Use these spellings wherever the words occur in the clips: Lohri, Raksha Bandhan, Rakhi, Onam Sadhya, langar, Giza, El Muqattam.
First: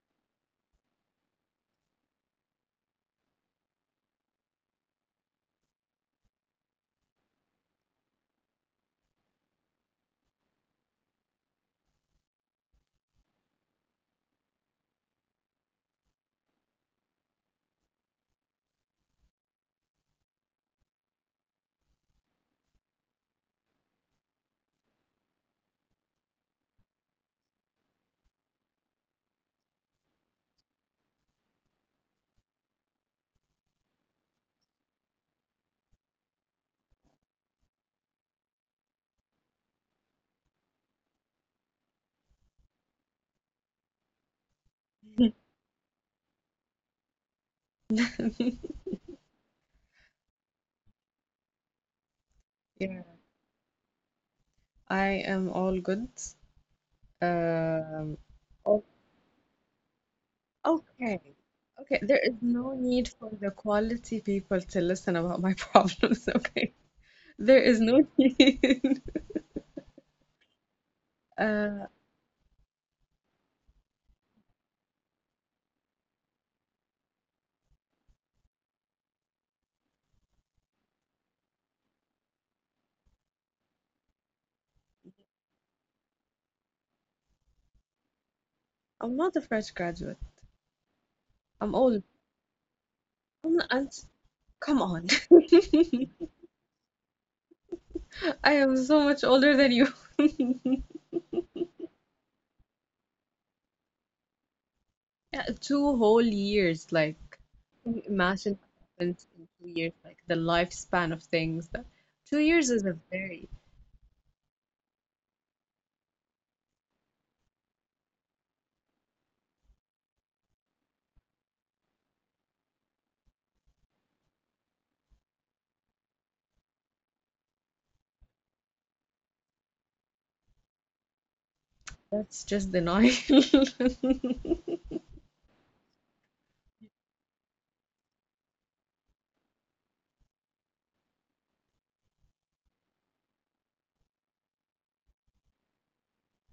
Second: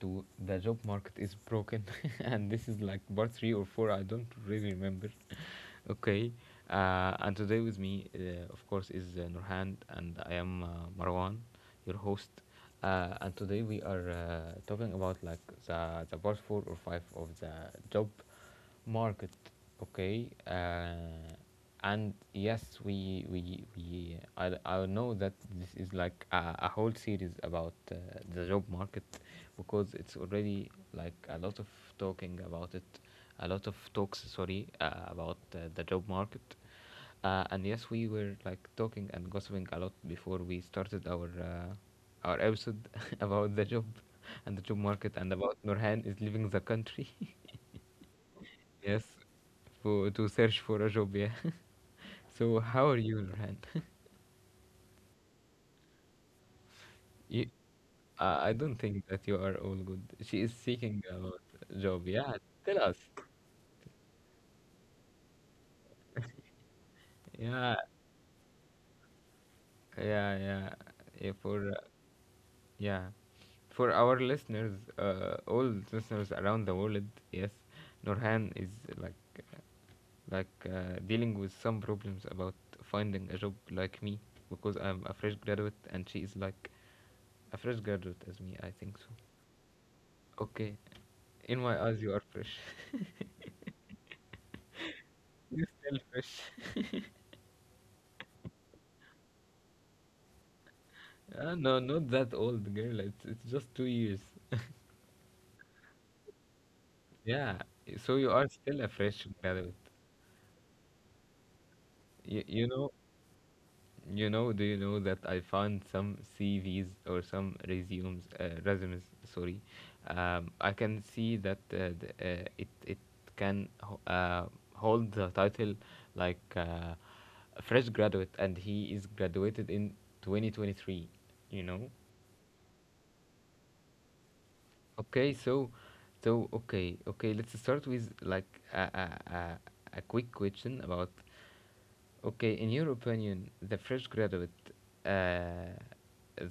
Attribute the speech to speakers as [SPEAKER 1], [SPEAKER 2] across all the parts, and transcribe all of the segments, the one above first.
[SPEAKER 1] to The Job Market is Broken. And this is like part three or four, I don't really remember. Okay, and today with me, of course, is Nurhan, and I am Marwan, your host. And today we are talking about like the part four or five of the job market. Okay, and yes, I know that this is like a whole series about the job market because it's already like a lot of talking about it, a lot of talks, sorry, about the job market. And yes, we were like talking and gossiping a lot before we started our episode about the job and the job market and about Nurhan is leaving the country. Yes, for to search for a job. Yeah. So how
[SPEAKER 2] Yeah,
[SPEAKER 1] are you, Nurhan?
[SPEAKER 2] I am all good.
[SPEAKER 1] You,
[SPEAKER 2] Um,
[SPEAKER 1] I don't
[SPEAKER 2] o-
[SPEAKER 1] think that you are all good. She is seeking
[SPEAKER 2] okay.
[SPEAKER 1] a lot
[SPEAKER 2] Okay,
[SPEAKER 1] job.
[SPEAKER 2] there is
[SPEAKER 1] Yeah,
[SPEAKER 2] no
[SPEAKER 1] tell us.
[SPEAKER 2] need for the quality people to listen about my problems, okay? There is
[SPEAKER 1] Yeah,
[SPEAKER 2] no need.
[SPEAKER 1] yeah, yeah. yeah for uh,
[SPEAKER 2] Uh,
[SPEAKER 1] yeah, for our listeners, all listeners around the world. Yes, Nurhan is like, dealing with some problems about finding a job like me because I'm a fresh graduate and she is like a fresh graduate as me, I think so.
[SPEAKER 2] I'm not a fresh graduate.
[SPEAKER 1] Okay. In
[SPEAKER 2] I'm
[SPEAKER 1] my
[SPEAKER 2] old.
[SPEAKER 1] eyes, you are fresh.
[SPEAKER 2] I'm not, I'm, Come on.
[SPEAKER 1] You still fresh.
[SPEAKER 2] I am so much older than you.
[SPEAKER 1] No, not that old, girl. It's just 2 years.
[SPEAKER 2] Yeah, two whole years, like,
[SPEAKER 1] Yeah.
[SPEAKER 2] can you
[SPEAKER 1] So you are
[SPEAKER 2] imagine
[SPEAKER 1] still
[SPEAKER 2] what
[SPEAKER 1] a
[SPEAKER 2] happens
[SPEAKER 1] fresh
[SPEAKER 2] in
[SPEAKER 1] graduate.
[SPEAKER 2] 2 years, like the lifespan of things. That two
[SPEAKER 1] You, you
[SPEAKER 2] years is a
[SPEAKER 1] know,
[SPEAKER 2] very
[SPEAKER 1] you know, do you know that I found some CVs or some resumes, sorry. I can see that it can hold the title like a fresh graduate and he is graduated in 2023, you know?
[SPEAKER 2] That's just denial.
[SPEAKER 1] Okay, so, so okay, okay. Let's start with like a a, a, a quick question about. Okay, in your opinion, uh,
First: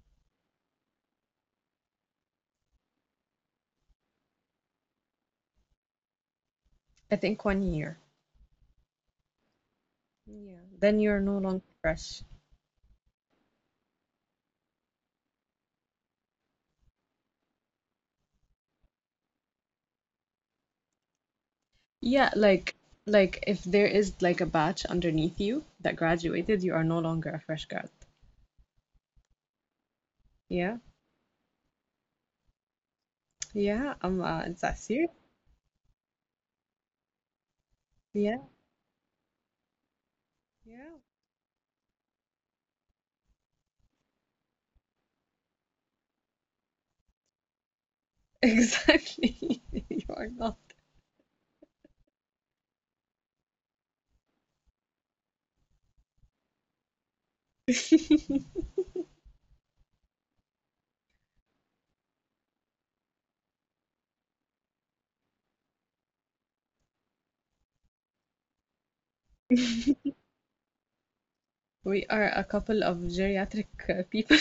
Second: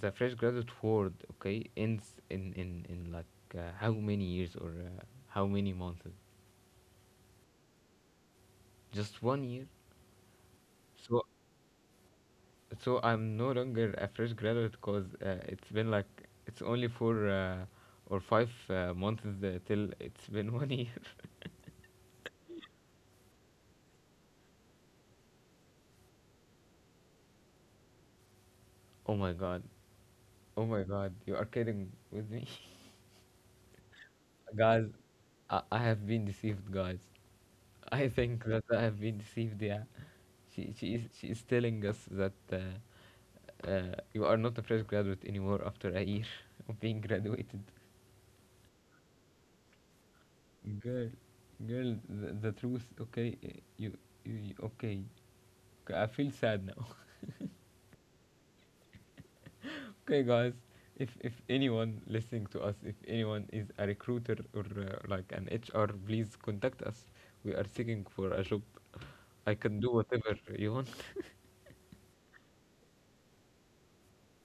[SPEAKER 1] the fresh graduate world, okay, ends in like how many years or how many months?
[SPEAKER 2] I think one year.
[SPEAKER 1] Just 1 year.
[SPEAKER 2] Yeah. Then you're
[SPEAKER 1] So
[SPEAKER 2] no longer fresh.
[SPEAKER 1] so I'm no longer a fresh graduate because it's been like it's only for or five months till it's been 1 year.
[SPEAKER 2] Yeah, like if there is like a batch underneath you that graduated, you are no longer a fresh grad.
[SPEAKER 1] Oh my god. Oh
[SPEAKER 2] Yeah.
[SPEAKER 1] my god, you are kidding with me.
[SPEAKER 2] Yeah. Is that
[SPEAKER 1] Guys,
[SPEAKER 2] serious?
[SPEAKER 1] I have been deceived, guys. I
[SPEAKER 2] Yeah.
[SPEAKER 1] think that I have been deceived, yeah. She, she,
[SPEAKER 2] Yeah.
[SPEAKER 1] is, she is telling us that you are not a fresh graduate anymore after a year of being graduated.
[SPEAKER 2] Exactly. You are not.
[SPEAKER 1] Girl, girl, the truth, okay, okay. K- I feel sad now. Okay, guys, if anyone listening to us, if anyone is a recruiter or like an HR, please contact us. We are seeking for a job. I can do whatever you want.
[SPEAKER 2] We are a couple of geriatric people.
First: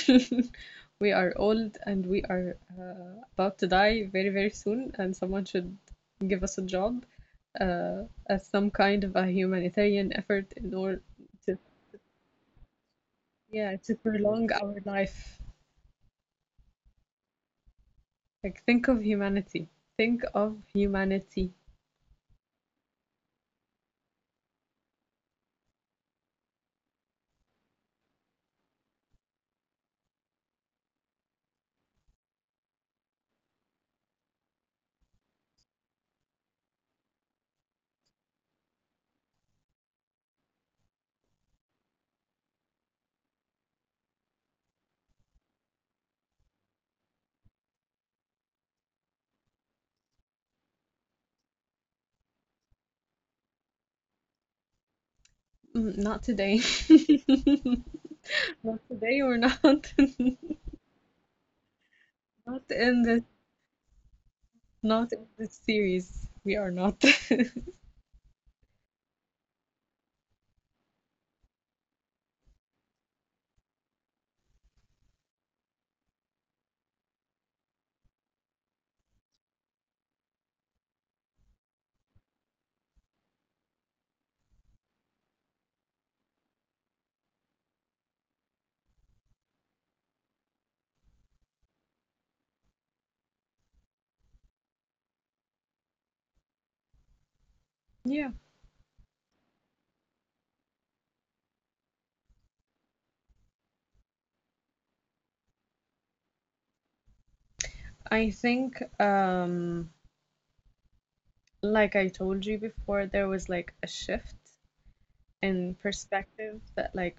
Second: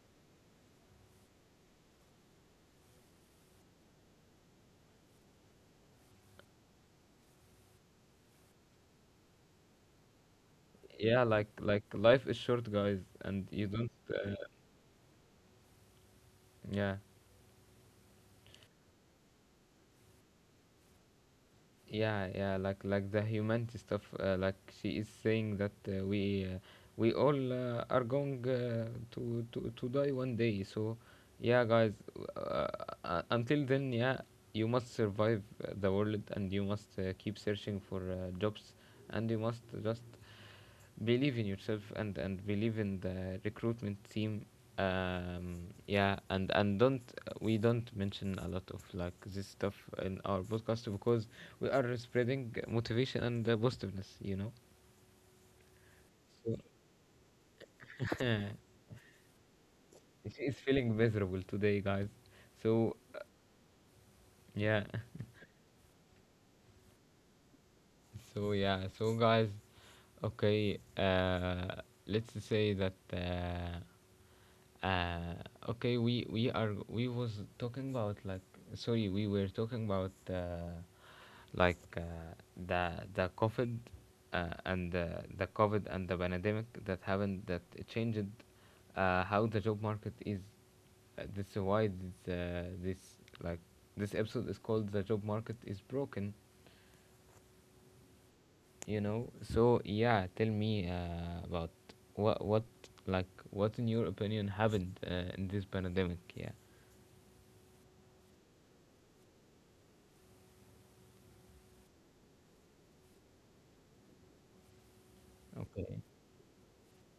[SPEAKER 2] We are old and we are about to die very, very soon, and someone should give us a job uh, as some kind of a humanitarian effort in order
[SPEAKER 1] Yeah,
[SPEAKER 2] to,
[SPEAKER 1] like life is short, guys, and you
[SPEAKER 2] yeah,
[SPEAKER 1] don't.
[SPEAKER 2] to prolong our life.
[SPEAKER 1] Yeah,
[SPEAKER 2] Like, think of humanity. Think of humanity.
[SPEAKER 1] yeah, yeah. Like the humanity stuff. Like she is saying that we all are going to die one day. So, yeah, guys. Uh, until then, yeah, you must survive the world, and you must keep searching for jobs, and you must just believe in yourself and believe in the recruitment team. Um, and don't, we don't mention a lot of like this stuff in our podcast because we are spreading motivation and positiveness,
[SPEAKER 2] Mm, not
[SPEAKER 1] so
[SPEAKER 2] today. Not today, we're not.
[SPEAKER 1] it's is feeling miserable today, guys.
[SPEAKER 2] Not
[SPEAKER 1] So
[SPEAKER 2] in this,
[SPEAKER 1] yeah.
[SPEAKER 2] Not in this series. We are not.
[SPEAKER 1] So yeah, so guys, okay, let's say that Uh, okay, we was talking about like, sorry, we were talking about like uh, the COVID, and the COVID and the pandemic that happened, that it changed how the job market is. This is why this episode is called The Job Market is Broken,
[SPEAKER 2] Yeah.
[SPEAKER 1] you know. So yeah, tell me about what like what, in your opinion, happened in this pandemic? Yeah.
[SPEAKER 2] I think, like I told you before, there was like a shift in
[SPEAKER 1] Okay.
[SPEAKER 2] perspective that, like,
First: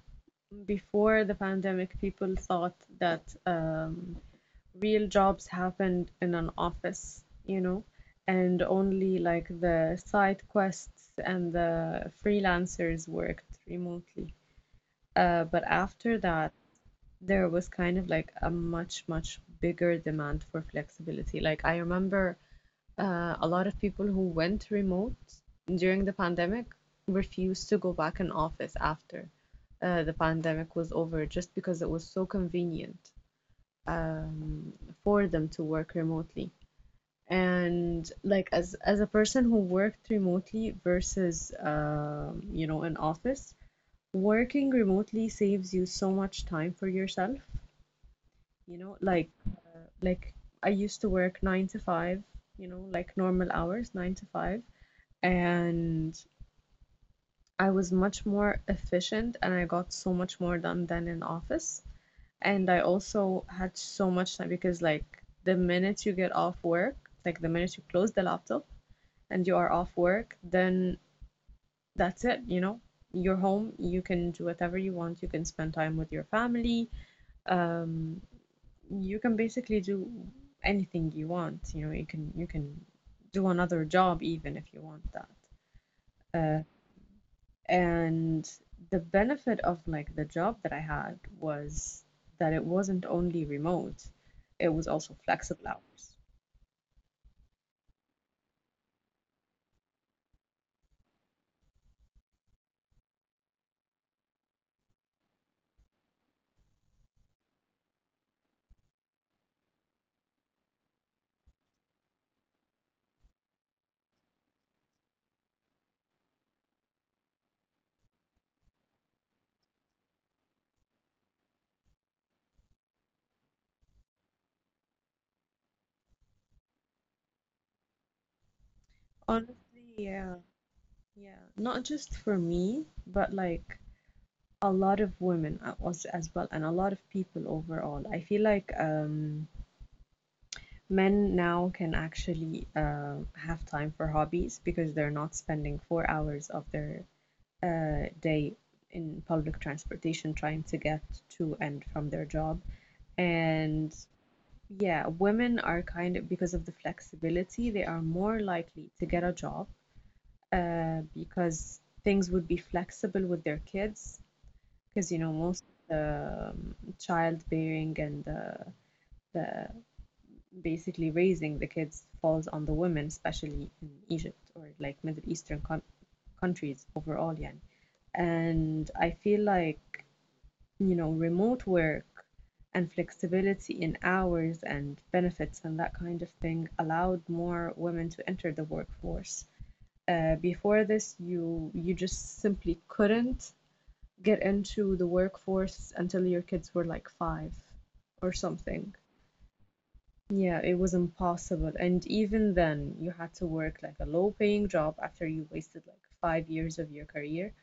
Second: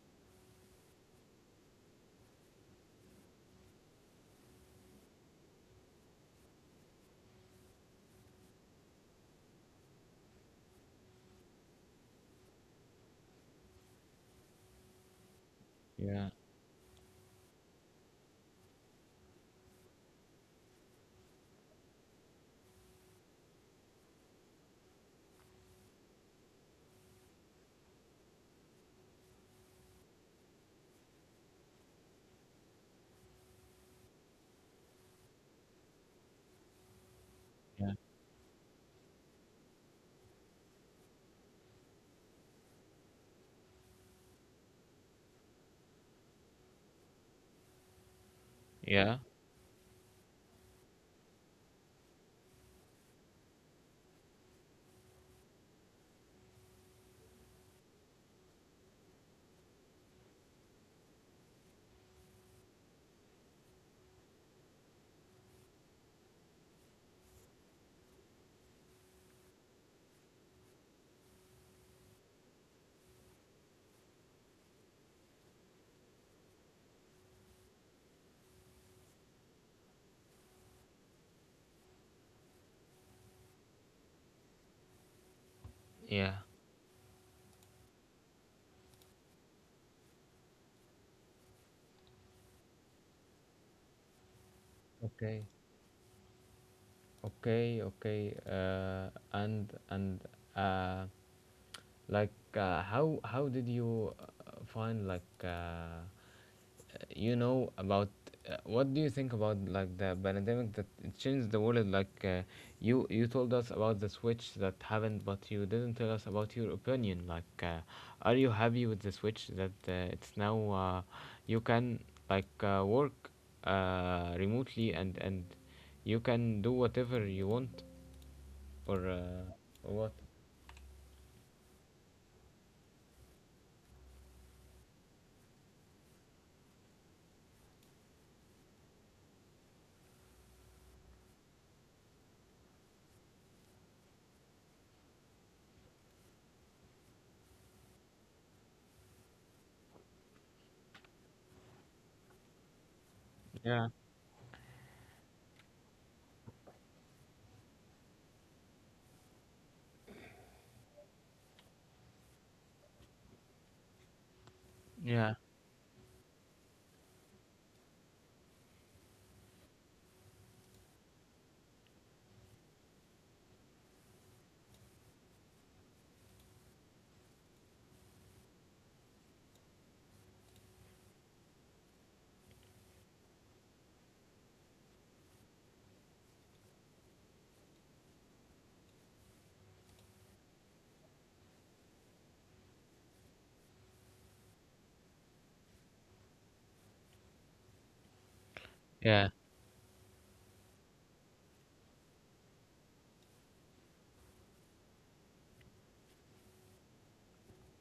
[SPEAKER 2] before the pandemic, people thought that real jobs happened in an office, and only like the side quests and the freelancers worked remotely. But after
[SPEAKER 1] Yeah.
[SPEAKER 2] that, there was kind of like a much, much bigger demand for flexibility. Like I remember a lot of people who went remote during the pandemic refused to go back in office after the pandemic was over just because it was so convenient um, for them to work remotely.
[SPEAKER 1] Yeah.
[SPEAKER 2] And like as a person who worked remotely versus you know in office, working remotely saves you so much time for yourself, you know,
[SPEAKER 1] Yeah,
[SPEAKER 2] like I used to work 9 to 5, you know, like normal hours, 9 to 5. And I was much more efficient and I got so much more done than in office. And I also had so much time because like the minute you get off work, like the minute you close the laptop and you are off work, then that's it. You're home, you can do whatever you want, you can spend time with your family, um you can basically do anything you want. You know, you can do another job even if you want that.
[SPEAKER 1] yeah.
[SPEAKER 2] Uh, and the benefit of like the job that I had was that it wasn't only remote, it was also
[SPEAKER 1] Okay.
[SPEAKER 2] flexible hours.
[SPEAKER 1] Okay. Okay. And uh, like, how did you find like about what do you think about like the pandemic that changed the world? Like, you you told us about the switch that happened, but you didn't tell us about your opinion. Like, are you happy with the switch that it's now you can like work remotely and you can do whatever you want, or uh,
[SPEAKER 2] Honestly,
[SPEAKER 1] or what?
[SPEAKER 2] yeah, yeah. Not just for me, but like a lot of women was as well, and a lot of people overall. I feel like men now can actually have time for hobbies because they're not spending 4 hours of their day in public transportation trying to get to and from their job.
[SPEAKER 1] Yeah.
[SPEAKER 2] And yeah, women are kind of, because of the flexibility, they are more likely to get a job because things would be flexible with their kids. Because,
[SPEAKER 1] Yeah,
[SPEAKER 2] most um, childbearing and the basically raising the kids falls on the women, especially in Egypt or like Middle Eastern countries overall. Yeah. And I feel like, you know, remote work and flexibility in hours and benefits and that kind of thing allowed more women to enter the workforce. Before this, you just simply couldn't get into the workforce until your kids were like five or something.
[SPEAKER 1] yeah.
[SPEAKER 2] Yeah, it was impossible. And even then, you had to work like a low-paying job after you wasted like 5 years of your career.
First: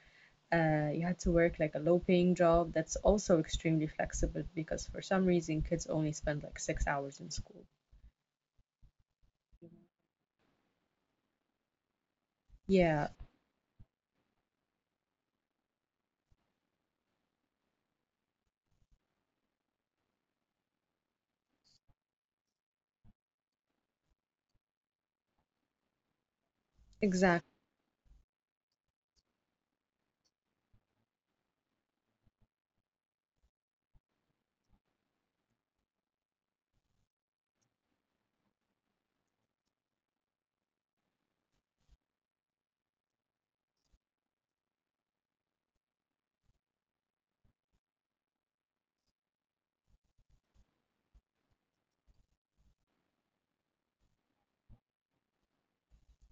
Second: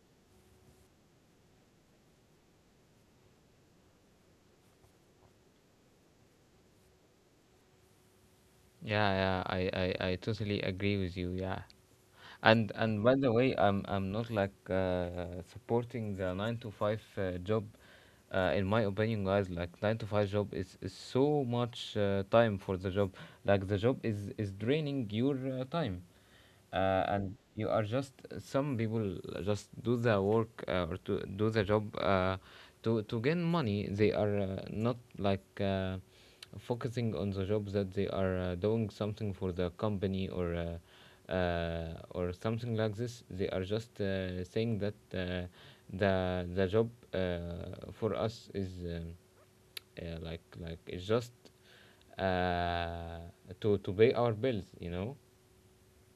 [SPEAKER 2] You had to work like a low-paying job that's also extremely flexible because for some reason, kids only spend like 6 hours in school.
[SPEAKER 1] Yeah, yeah, I totally agree with you. Yeah. And
[SPEAKER 2] Yeah,
[SPEAKER 1] by the way, I'm not like supporting the nine to five job. In my opinion, guys, like nine to five job is so much time for the job. Like the job is draining your time, and
[SPEAKER 2] exactly.
[SPEAKER 1] you are just some people just do the work or to do the job to gain money. They are not like. Focusing on the job that they are doing something for the company or something like this. They are just saying that the job for us is like it's just uh, to pay our bills, you know?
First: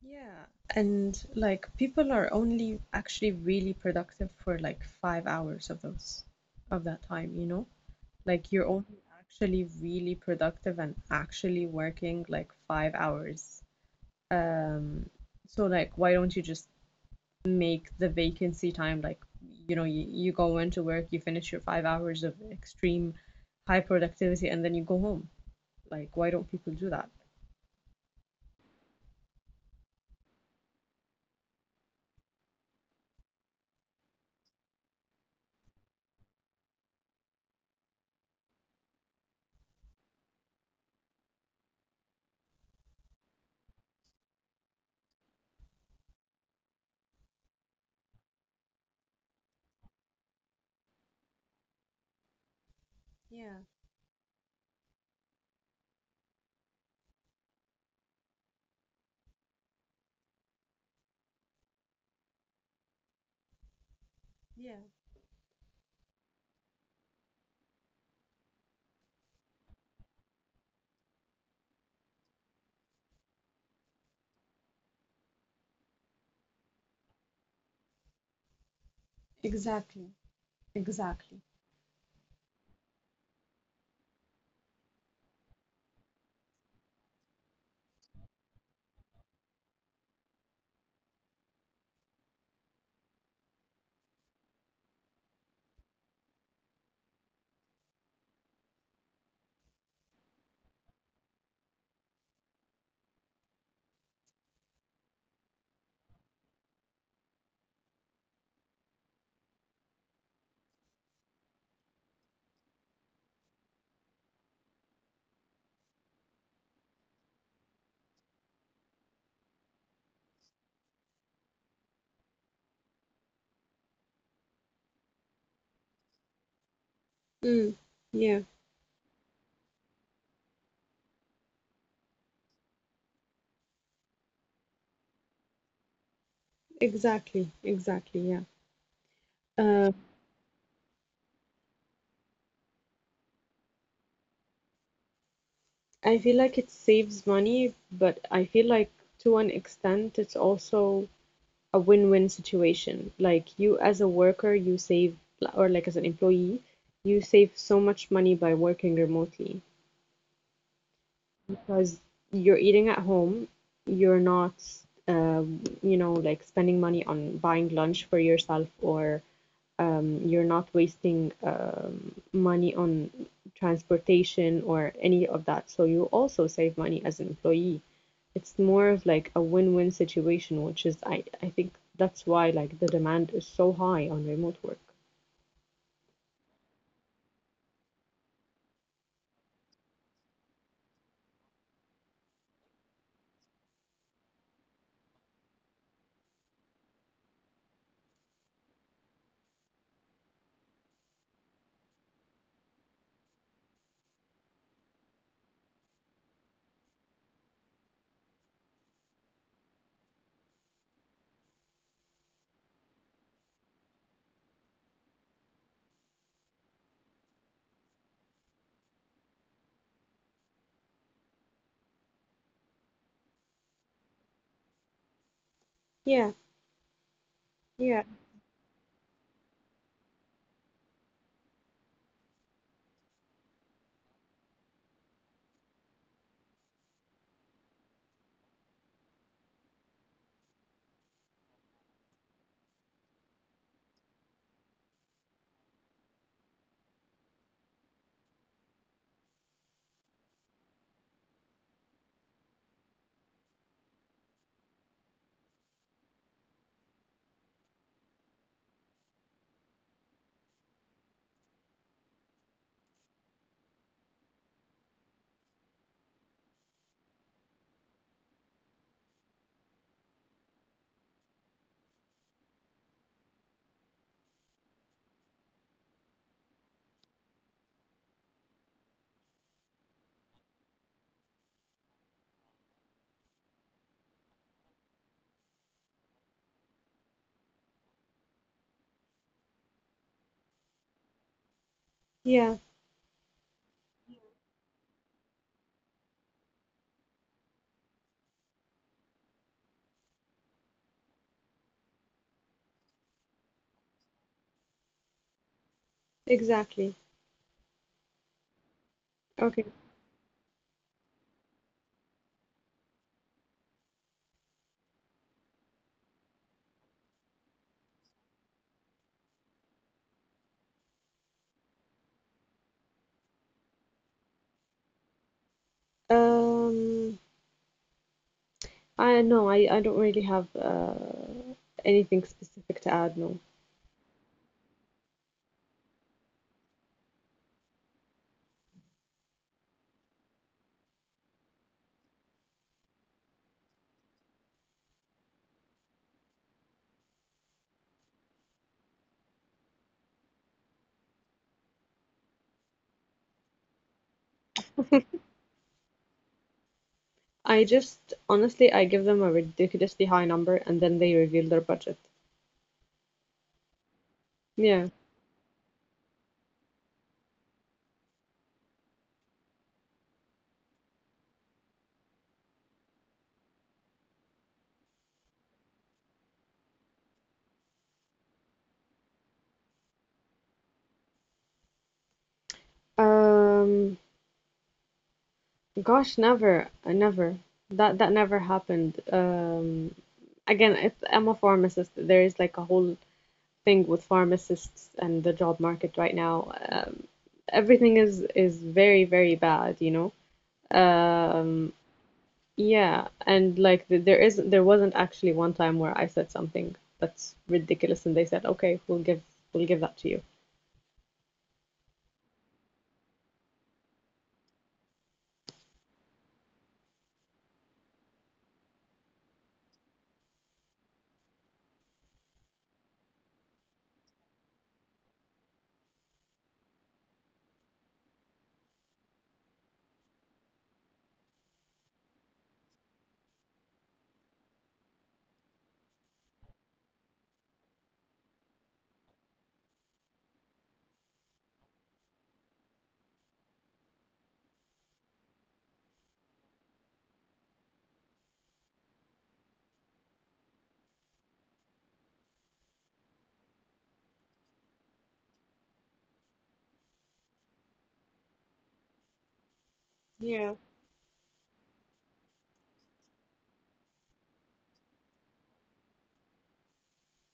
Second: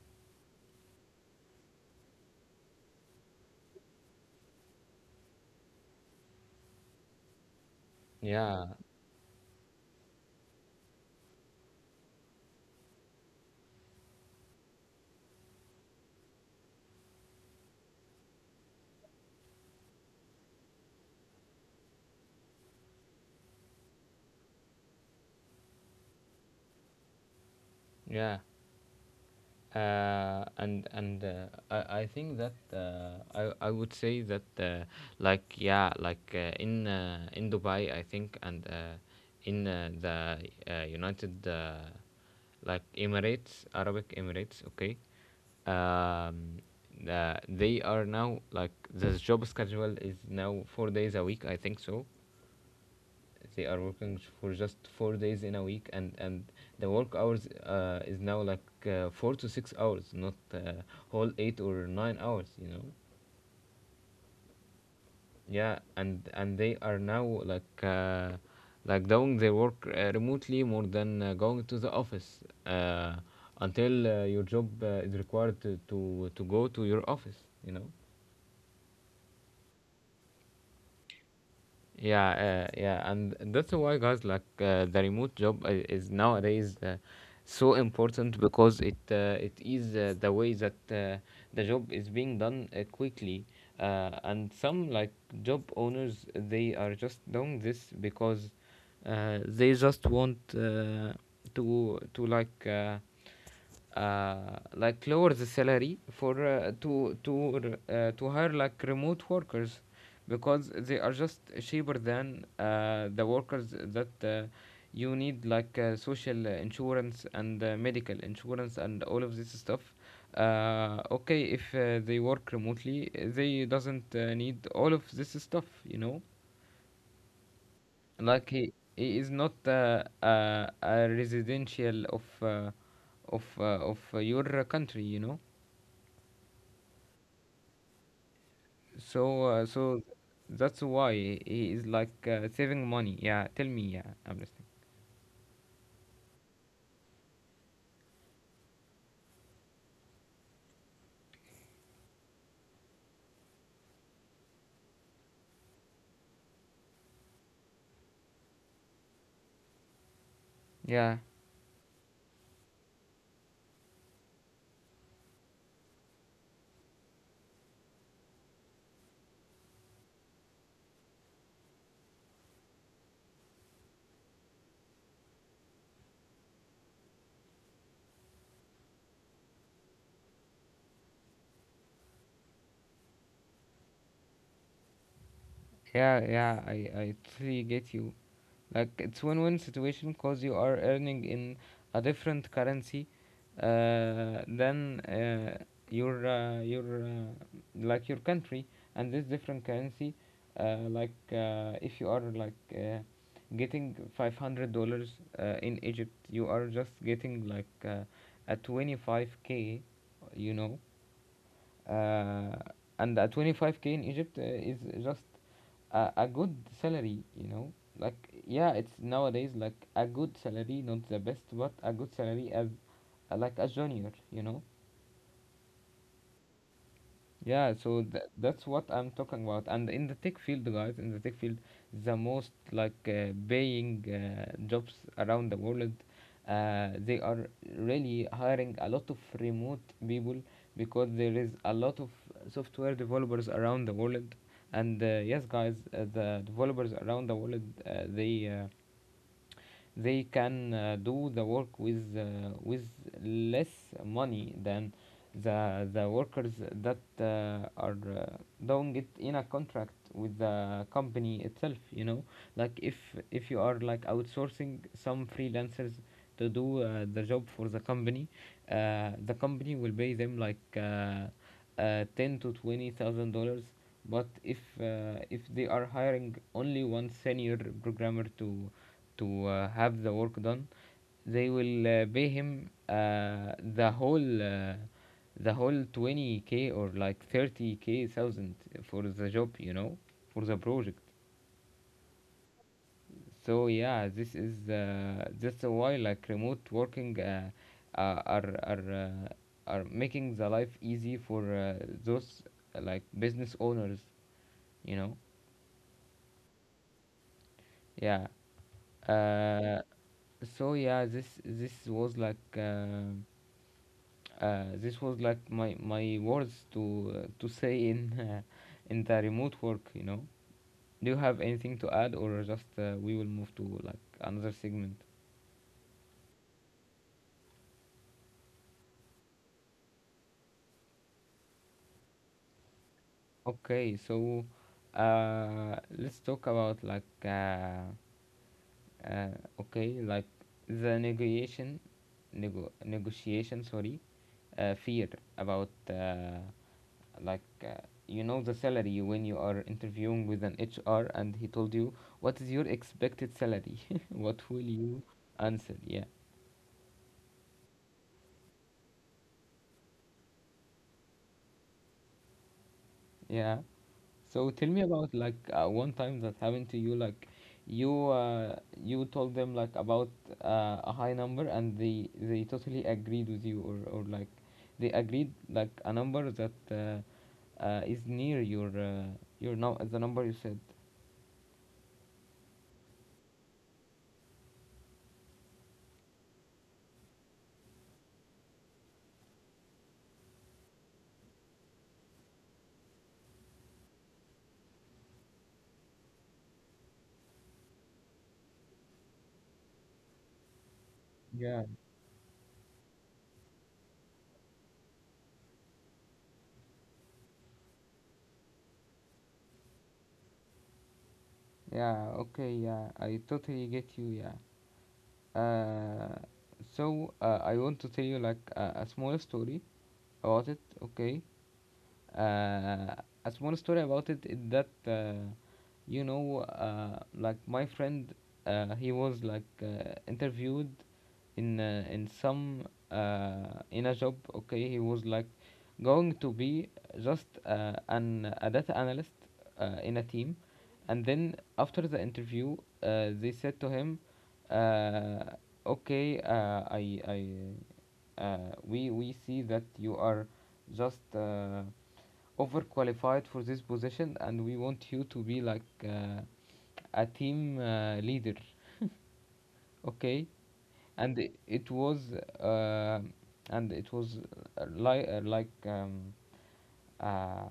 [SPEAKER 2] Yeah. And like people are only actually really productive for like 5 hours of those of that time, you know? Like you're
[SPEAKER 1] Yeah,
[SPEAKER 2] only actually really productive and actually working like 5 hours. Um, so like, why don't you just make the vacancy time like, you know, you go into work, you finish your 5 hours of extreme high productivity, and then you go home. Like, why don't people do that?
[SPEAKER 1] yeah. I think that I would say that in Dubai, I think, and in the United, like Emirates, Arabic Emirates, okay, um, they are now like this job schedule is now 4 days a week, I think so.
[SPEAKER 2] Yeah,
[SPEAKER 1] They are working for just 4 days in a week, and the work hours is now like 4 to 6 hours, not whole 8 or 9 hours, you know.
[SPEAKER 2] yeah,
[SPEAKER 1] Yeah, and they are now like uh, like doing their work remotely more than going to the office, uh, until your job is required to go to your office, you know.
[SPEAKER 2] exactly, exactly.
[SPEAKER 1] Yeah, yeah, and that's why, guys, like the remote job is nowadays so important because it is the way that the job is being done quickly, and some like job owners, they are just doing this because they just want to like. Uh, like lower the salary for to hire like remote workers because they are just cheaper than the workers that you need like social insurance and medical insurance and all of this stuff. Okay, if they work remotely, they doesn't need all of this stuff, you know.
[SPEAKER 2] Mm,
[SPEAKER 1] Like
[SPEAKER 2] yeah,
[SPEAKER 1] he is not a residential of of your country, you know.
[SPEAKER 2] exactly, exactly, yeah.
[SPEAKER 1] So so
[SPEAKER 2] Uh,
[SPEAKER 1] that's why he is like saving money. Yeah, tell me. Yeah, I'm listening.
[SPEAKER 2] I feel like it saves money, but I feel like to an extent it's also a win-win situation. Like you as a worker, you save, or like as an employee, you save so much money by working remotely
[SPEAKER 1] Yeah,
[SPEAKER 2] because you're eating at home, you're not, uh, like spending money on buying lunch for yourself or you're not wasting money on transportation or any of that. So you also save money as an employee. It's more of like a win-win situation, which is I think that's why like the demand is so high on remote work.
[SPEAKER 1] yeah, yeah, I totally get you. Like it's win-win situation because you are earning in a different currency than your like your country, and this different currency, if you are like getting $500 in Egypt, you are just getting like a 25 k, you know, uh, and 25k in Egypt is just a good salary, you know. Like yeah, it's nowadays like a good salary, not the best, but a good salary as like a junior, you know.
[SPEAKER 2] Yeah,
[SPEAKER 1] Yeah, so
[SPEAKER 2] yeah,
[SPEAKER 1] that's what I'm talking about. And in the tech field, guys, in the tech field, the most like paying jobs around the world, they are really hiring a lot of remote people because there is a lot of software developers around the world. And yes, guys, the developers around the world, uh, they uh, they can do the work with less money than the workers that are doing it in a contract with the company itself, you know. Like if you are like outsourcing some freelancers to do the job for the company, the company will pay them like 10 to 20 thousand dollars. But if they are hiring only one senior programmer to have the work done, they will pay him the whole uh, the whole 20k or like 30k thousand for the job, you know, for the project.
[SPEAKER 2] yeah,
[SPEAKER 1] So yeah, this is that's why like remote working uh, are are uh, are making the life easy for those like business owners, you know.
[SPEAKER 2] exactly.
[SPEAKER 1] Yeah.
[SPEAKER 2] Okay.
[SPEAKER 1] Uh, so yeah, this was like this was like my words to say in in the remote work, you know. Do you have anything to add, or just we will move to like another segment?
[SPEAKER 2] Um, I No, I don't really have anything specific to add, no.
[SPEAKER 1] Okay, so let's talk about like okay, like the negotiation, negotiation. Sorry, fear about like you know the salary when you are interviewing with an HR and he told you what is your expected salary? What will you answer? Yeah,
[SPEAKER 2] I just honestly I give them a ridiculously high number and then they reveal their budget.
[SPEAKER 1] yeah. So tell me
[SPEAKER 2] Yeah.
[SPEAKER 1] about like one time that happened to you. Like you told them like about a high number, and they totally agreed with you, or like they agreed like a number that is near your now the number you said.
[SPEAKER 2] Um, Gosh, never. That never happened. Again, I'm a pharmacist. There is like a whole thing with pharmacists and the job market right now. Everything is very, very bad, you know.
[SPEAKER 1] Yeah.
[SPEAKER 2] Um, yeah, and like th theres there isn't there wasn't actually one time where I said something that's ridiculous and they said, "Okay, we'll give that to you."
[SPEAKER 1] Yeah. Okay. Yeah, I totally get you. Yeah. Uh, so I want to tell you like a small story about it. Okay. Uh, a small story about it is that you know, like my friend, he was like interviewed in some in a job. Okay, he was like going to be just an a data analyst in a team, and then after the interview, they said to him, uh, "Okay, we, see that you are just overqualified for this position, and we want you to be like uh, a team leader." Okay,
[SPEAKER 2] Yeah.
[SPEAKER 1] and it was, uh, and it was li- like. Uh,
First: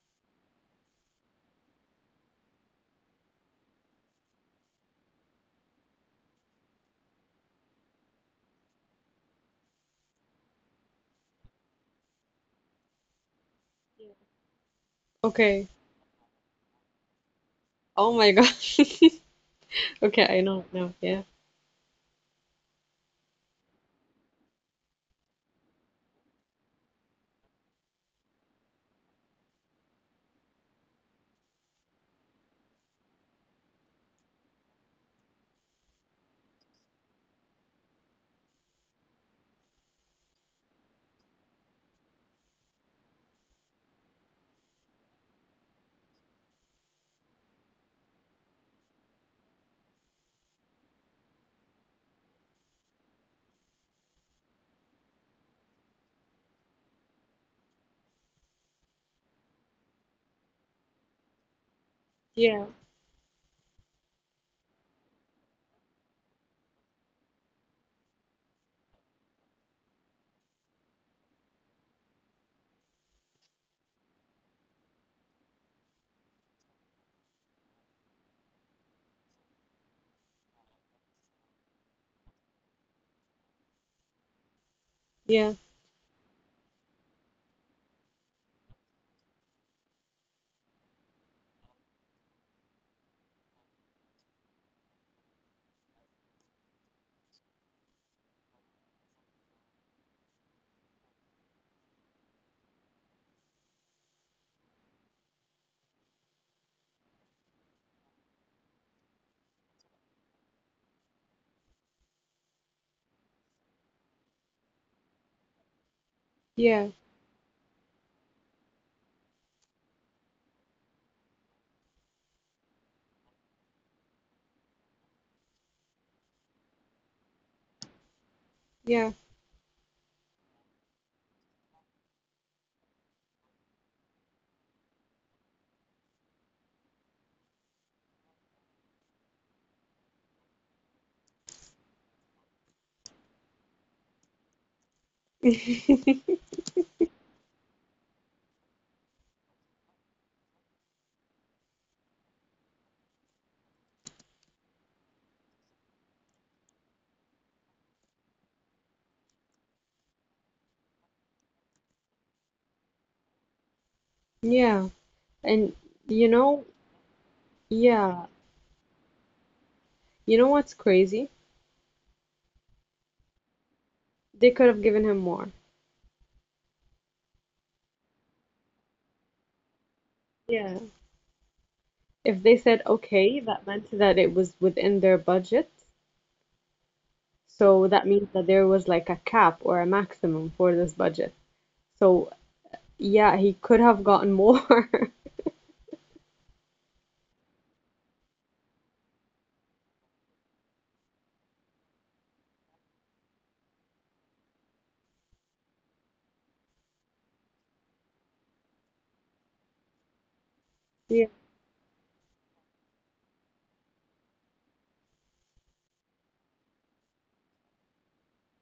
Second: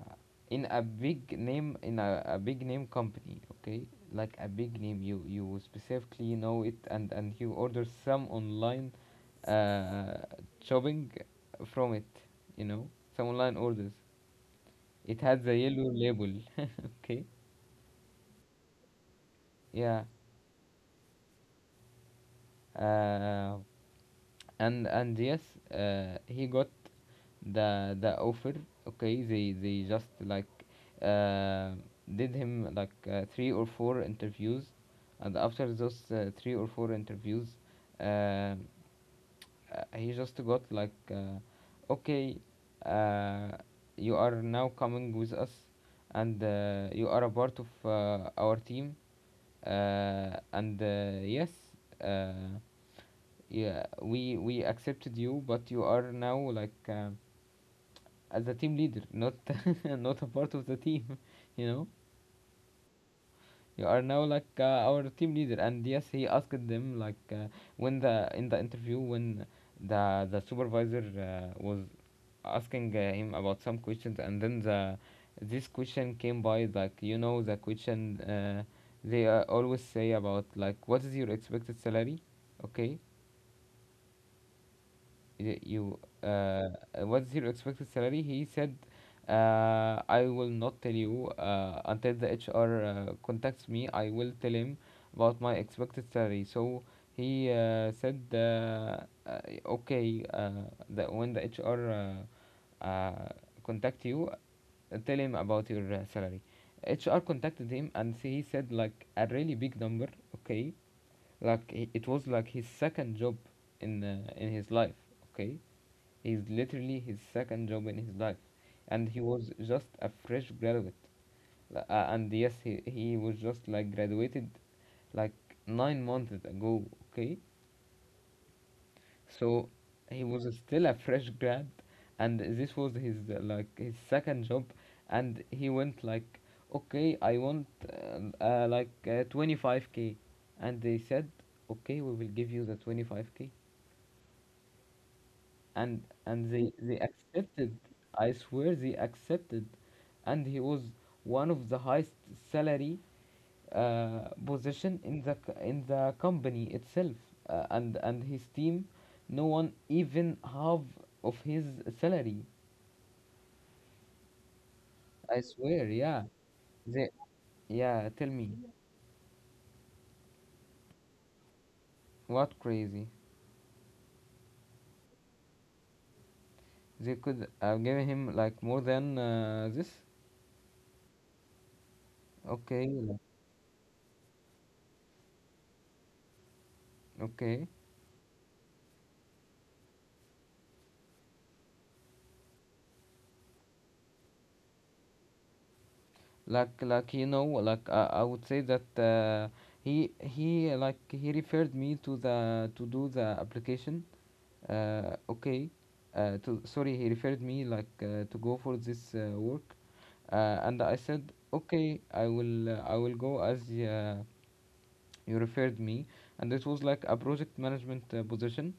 [SPEAKER 1] in a big name in a big name company. Okay, like a big name, you specifically know it, and you order some online uh, shopping from it, you know, some online orders. It had the
[SPEAKER 2] Okay.
[SPEAKER 1] yellow label. Okay,
[SPEAKER 2] Oh my gosh.
[SPEAKER 1] yeah.
[SPEAKER 2] Okay, I know now. Yeah.
[SPEAKER 1] uh, and yes, he got the offer. Okay, they just like uh, did him like three or four interviews, and after those three or four interviews, uh, uh, he just got like, okay, uh, you are now coming with us, and you are a part of our team, and yes, uh, yeah, we accepted you, but you are now like as a team leader, not not a part of the team. You know,
[SPEAKER 2] Yeah.
[SPEAKER 1] you are now like our team leader. And yes, he asked them like when the in the interview, when the supervisor was asking him about some questions, and then the this question came by like, you know, the question they always say about, like, what is your expected salary, okay? y-
[SPEAKER 2] Yeah.
[SPEAKER 1] you What's your expected salary? He said, I will not tell you until the HR contacts me. I will tell him about my expected salary. So he said, okay, that when the HR contact you, tell him about your salary. HR contacted him and he said like a really big number. Okay, like it was like his second job in his life. Okay, he's literally his
[SPEAKER 2] Yeah,
[SPEAKER 1] second job in his life, and he was just a fresh graduate. And yes, he was just like graduated like 9 months ago, okay?
[SPEAKER 2] yeah.
[SPEAKER 1] So he was still a fresh grad, and this was his like his second job, and he went like, okay, I want like 25k, and they said, okay, we will give you the 25k, and they accepted. I swear, they accepted, and he was one of the highest salary position in in the company itself. And his team, no one even half of his salary,
[SPEAKER 2] Yeah.
[SPEAKER 1] I swear. Yeah,
[SPEAKER 2] And you
[SPEAKER 1] they
[SPEAKER 2] know,
[SPEAKER 1] yeah, tell me.
[SPEAKER 2] yeah. You know what's crazy?
[SPEAKER 1] What crazy?
[SPEAKER 2] They could have given him more.
[SPEAKER 1] They could have given him like more than this,
[SPEAKER 2] Yeah. If
[SPEAKER 1] okay?
[SPEAKER 2] they said
[SPEAKER 1] Like,
[SPEAKER 2] okay, that meant that it was within their budget.
[SPEAKER 1] okay,
[SPEAKER 2] So that means that there was like a cap or a maximum for this budget. So yeah, he could have gotten more.
[SPEAKER 1] like, you know, like, I would say that he referred me to the, to do the application. Okay. To, sorry, he referred me like to go for this work, and I said,
[SPEAKER 2] Yeah.
[SPEAKER 1] okay, I will go as you referred me, and it was like a project management position,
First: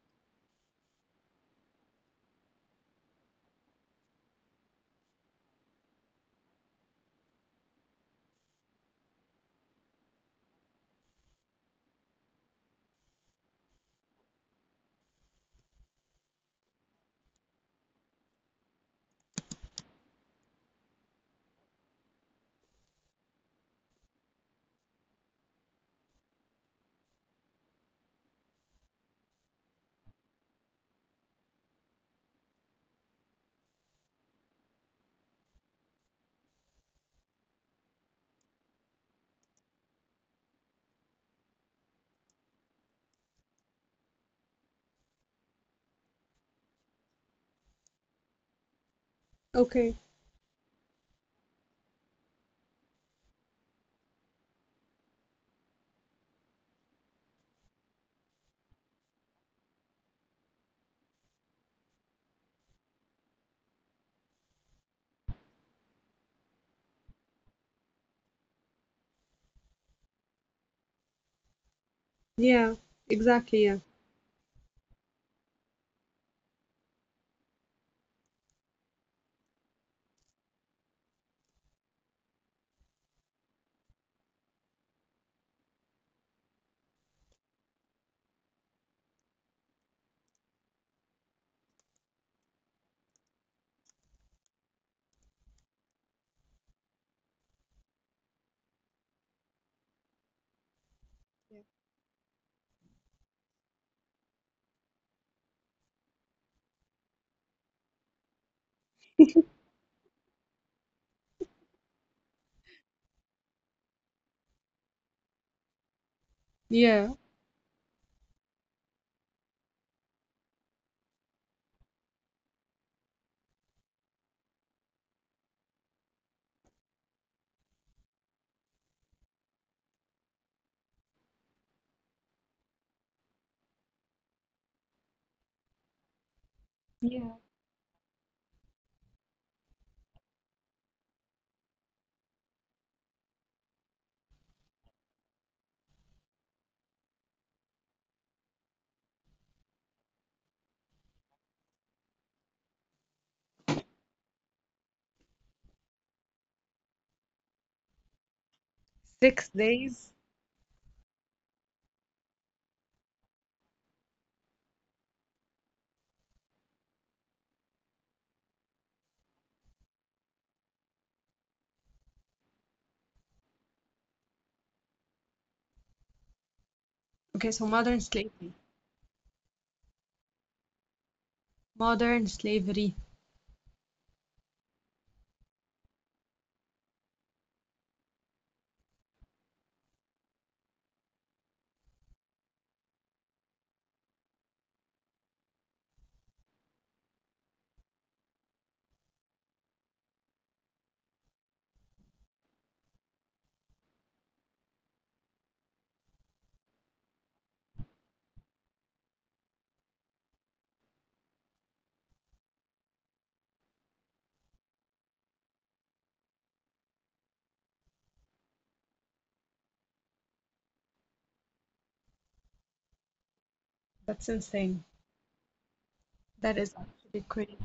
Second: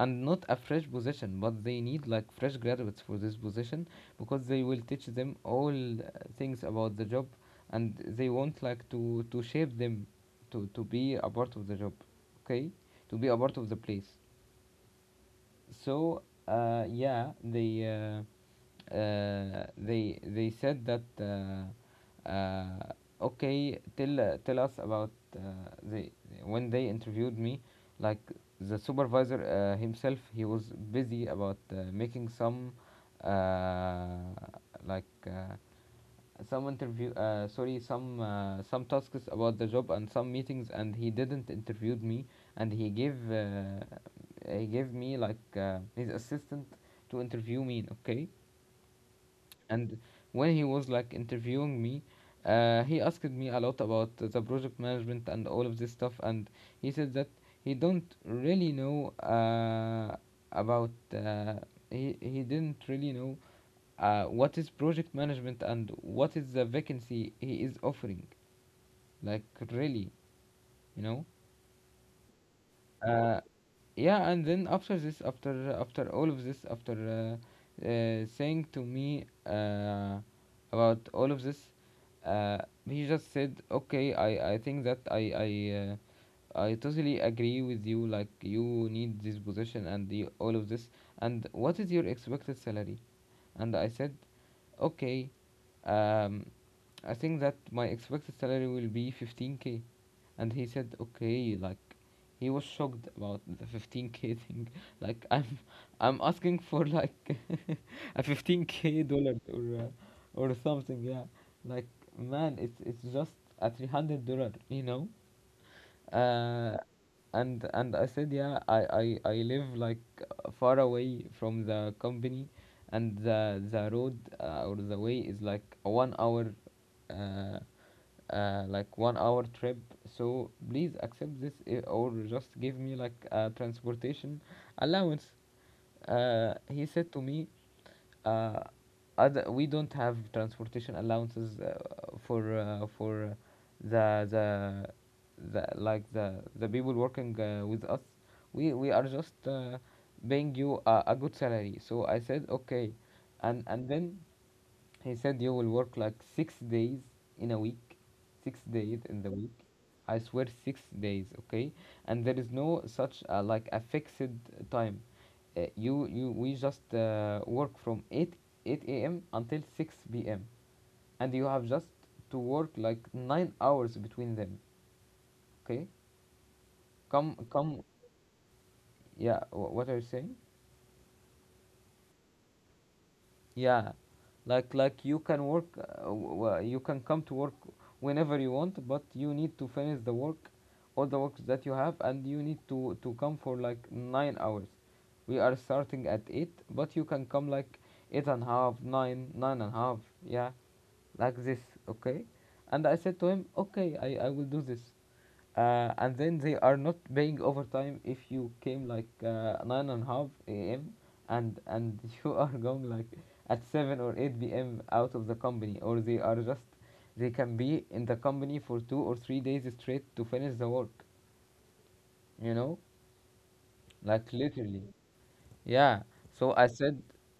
[SPEAKER 1] and not a fresh position, but they need like fresh graduates for this position because they will teach them all things about the job, and they want like to shape them to be a part of the job, okay, to be a part of the place. So yeah, they said that, okay, tell us about they when they interviewed me, like the supervisor himself, he was busy about making some uh, like some interview sorry some tasks about the job and some meetings, and he didn't interviewed me, and he gave me like his assistant to interview me, okay.
[SPEAKER 2] Okay.
[SPEAKER 1] And when he was like interviewing me, he asked me a lot about the project management and all of this stuff, and he said that he don't really know about uh, he didn't really know what is project management and what is the vacancy he is offering. Like, really, you know.
[SPEAKER 2] Yeah. Exactly.
[SPEAKER 1] Uh,
[SPEAKER 2] Yeah.
[SPEAKER 1] yeah, and then after this, after all of this, after saying to me about all of this, uh, he just said, okay, I think that I totally agree with you. Like, you need this position and all of this. And what is your expected salary? And I said, okay, um, I think that my expected salary will be 15k. And he said, okay, like he was shocked about the 15k thing. Like, I'm asking for like a 15k dollar or something. Yeah, like, man, it's just a $300. You know. Uh,
[SPEAKER 2] Yeah.
[SPEAKER 1] and I said, yeah, I live like far away from the company, and the road or the way is like a 1 hour uh, 1 hour trip. So please accept this, or just give me like a transportation allowance. He
[SPEAKER 2] Yeah.
[SPEAKER 1] said to me, uh, other, we don't have transportation allowances for the the the like the people working with us. We are just paying you a good salary. So I said, okay, and then he said, you will work like 6 days in a week, 6 days in
[SPEAKER 2] Six
[SPEAKER 1] the week.
[SPEAKER 2] days
[SPEAKER 1] I swear, 6 days, okay? And there is no such like a fixed time. You you we just work from eight a.m. until six p.m., and you have just to work like 9 hours between them. Okay, come come, yeah. What are you saying?
[SPEAKER 2] modern slavery.
[SPEAKER 1] Yeah, like, you can work, you can come to work whenever you want, but you need to finish the work, all the works that you have, and you need to come for like 9 hours. We are starting at eight, but you can come like eight and a half, nine, nine and a half. Yeah, like this. Okay. And I said to him, okay, I will do this. And then they are not paying overtime if you came like 9 and a half a.m. And you are going like at 7 or 8 p.m. out of the company, or they are just, they can be in the company for 2 or 3 days straight to finish the work, you know,
[SPEAKER 2] That's
[SPEAKER 1] like,
[SPEAKER 2] insane.
[SPEAKER 1] literally. Yeah.
[SPEAKER 2] That is
[SPEAKER 1] So I
[SPEAKER 2] actually
[SPEAKER 1] said,
[SPEAKER 2] crazy.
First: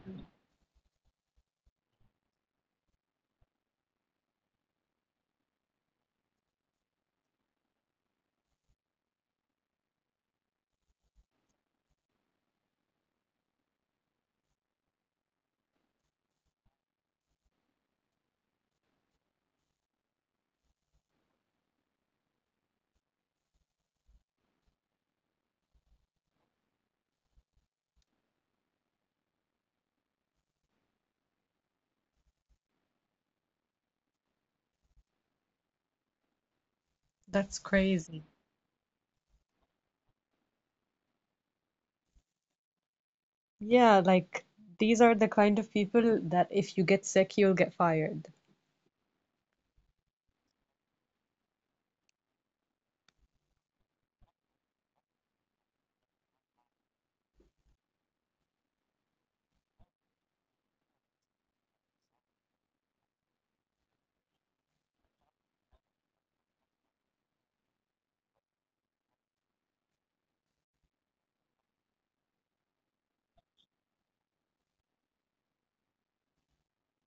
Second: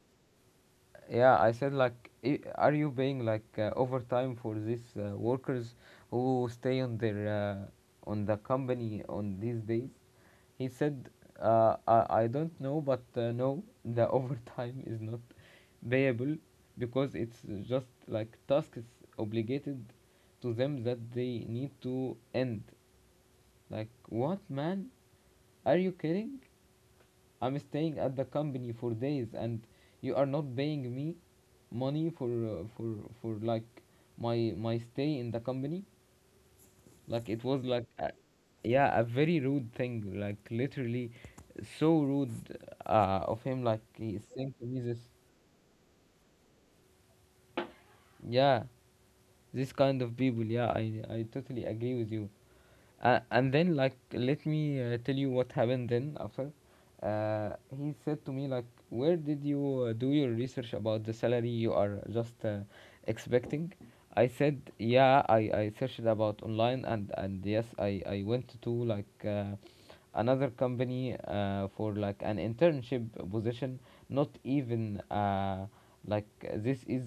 [SPEAKER 1] yeah, I said like, are you paying like overtime for these workers who stay on their on the company on these days? He said, I don't know, but no, the overtime is not payable because it's just like tasks obligated to them that they need to end. Like, what, man? Are you kidding? I'm staying at the company for days, and you are not paying me money for like my stay in the company. Like, it
[SPEAKER 2] That's
[SPEAKER 1] was like
[SPEAKER 2] crazy.
[SPEAKER 1] yeah, a very rude thing. Like, literally, so rude of him. Like,
[SPEAKER 2] Yeah,
[SPEAKER 1] he's
[SPEAKER 2] like
[SPEAKER 1] saying to me this.
[SPEAKER 2] these are the kind of people that if you get sick, you'll get fired.
[SPEAKER 1] Yeah, this kind of people. Yeah, I totally agree with you. And then like, let me tell you what happened then after. He said to me like, where did you do your research about the salary you are just expecting? I said, yeah, I searched about online, and yes, I went to like. Another company for like an internship position, not even this is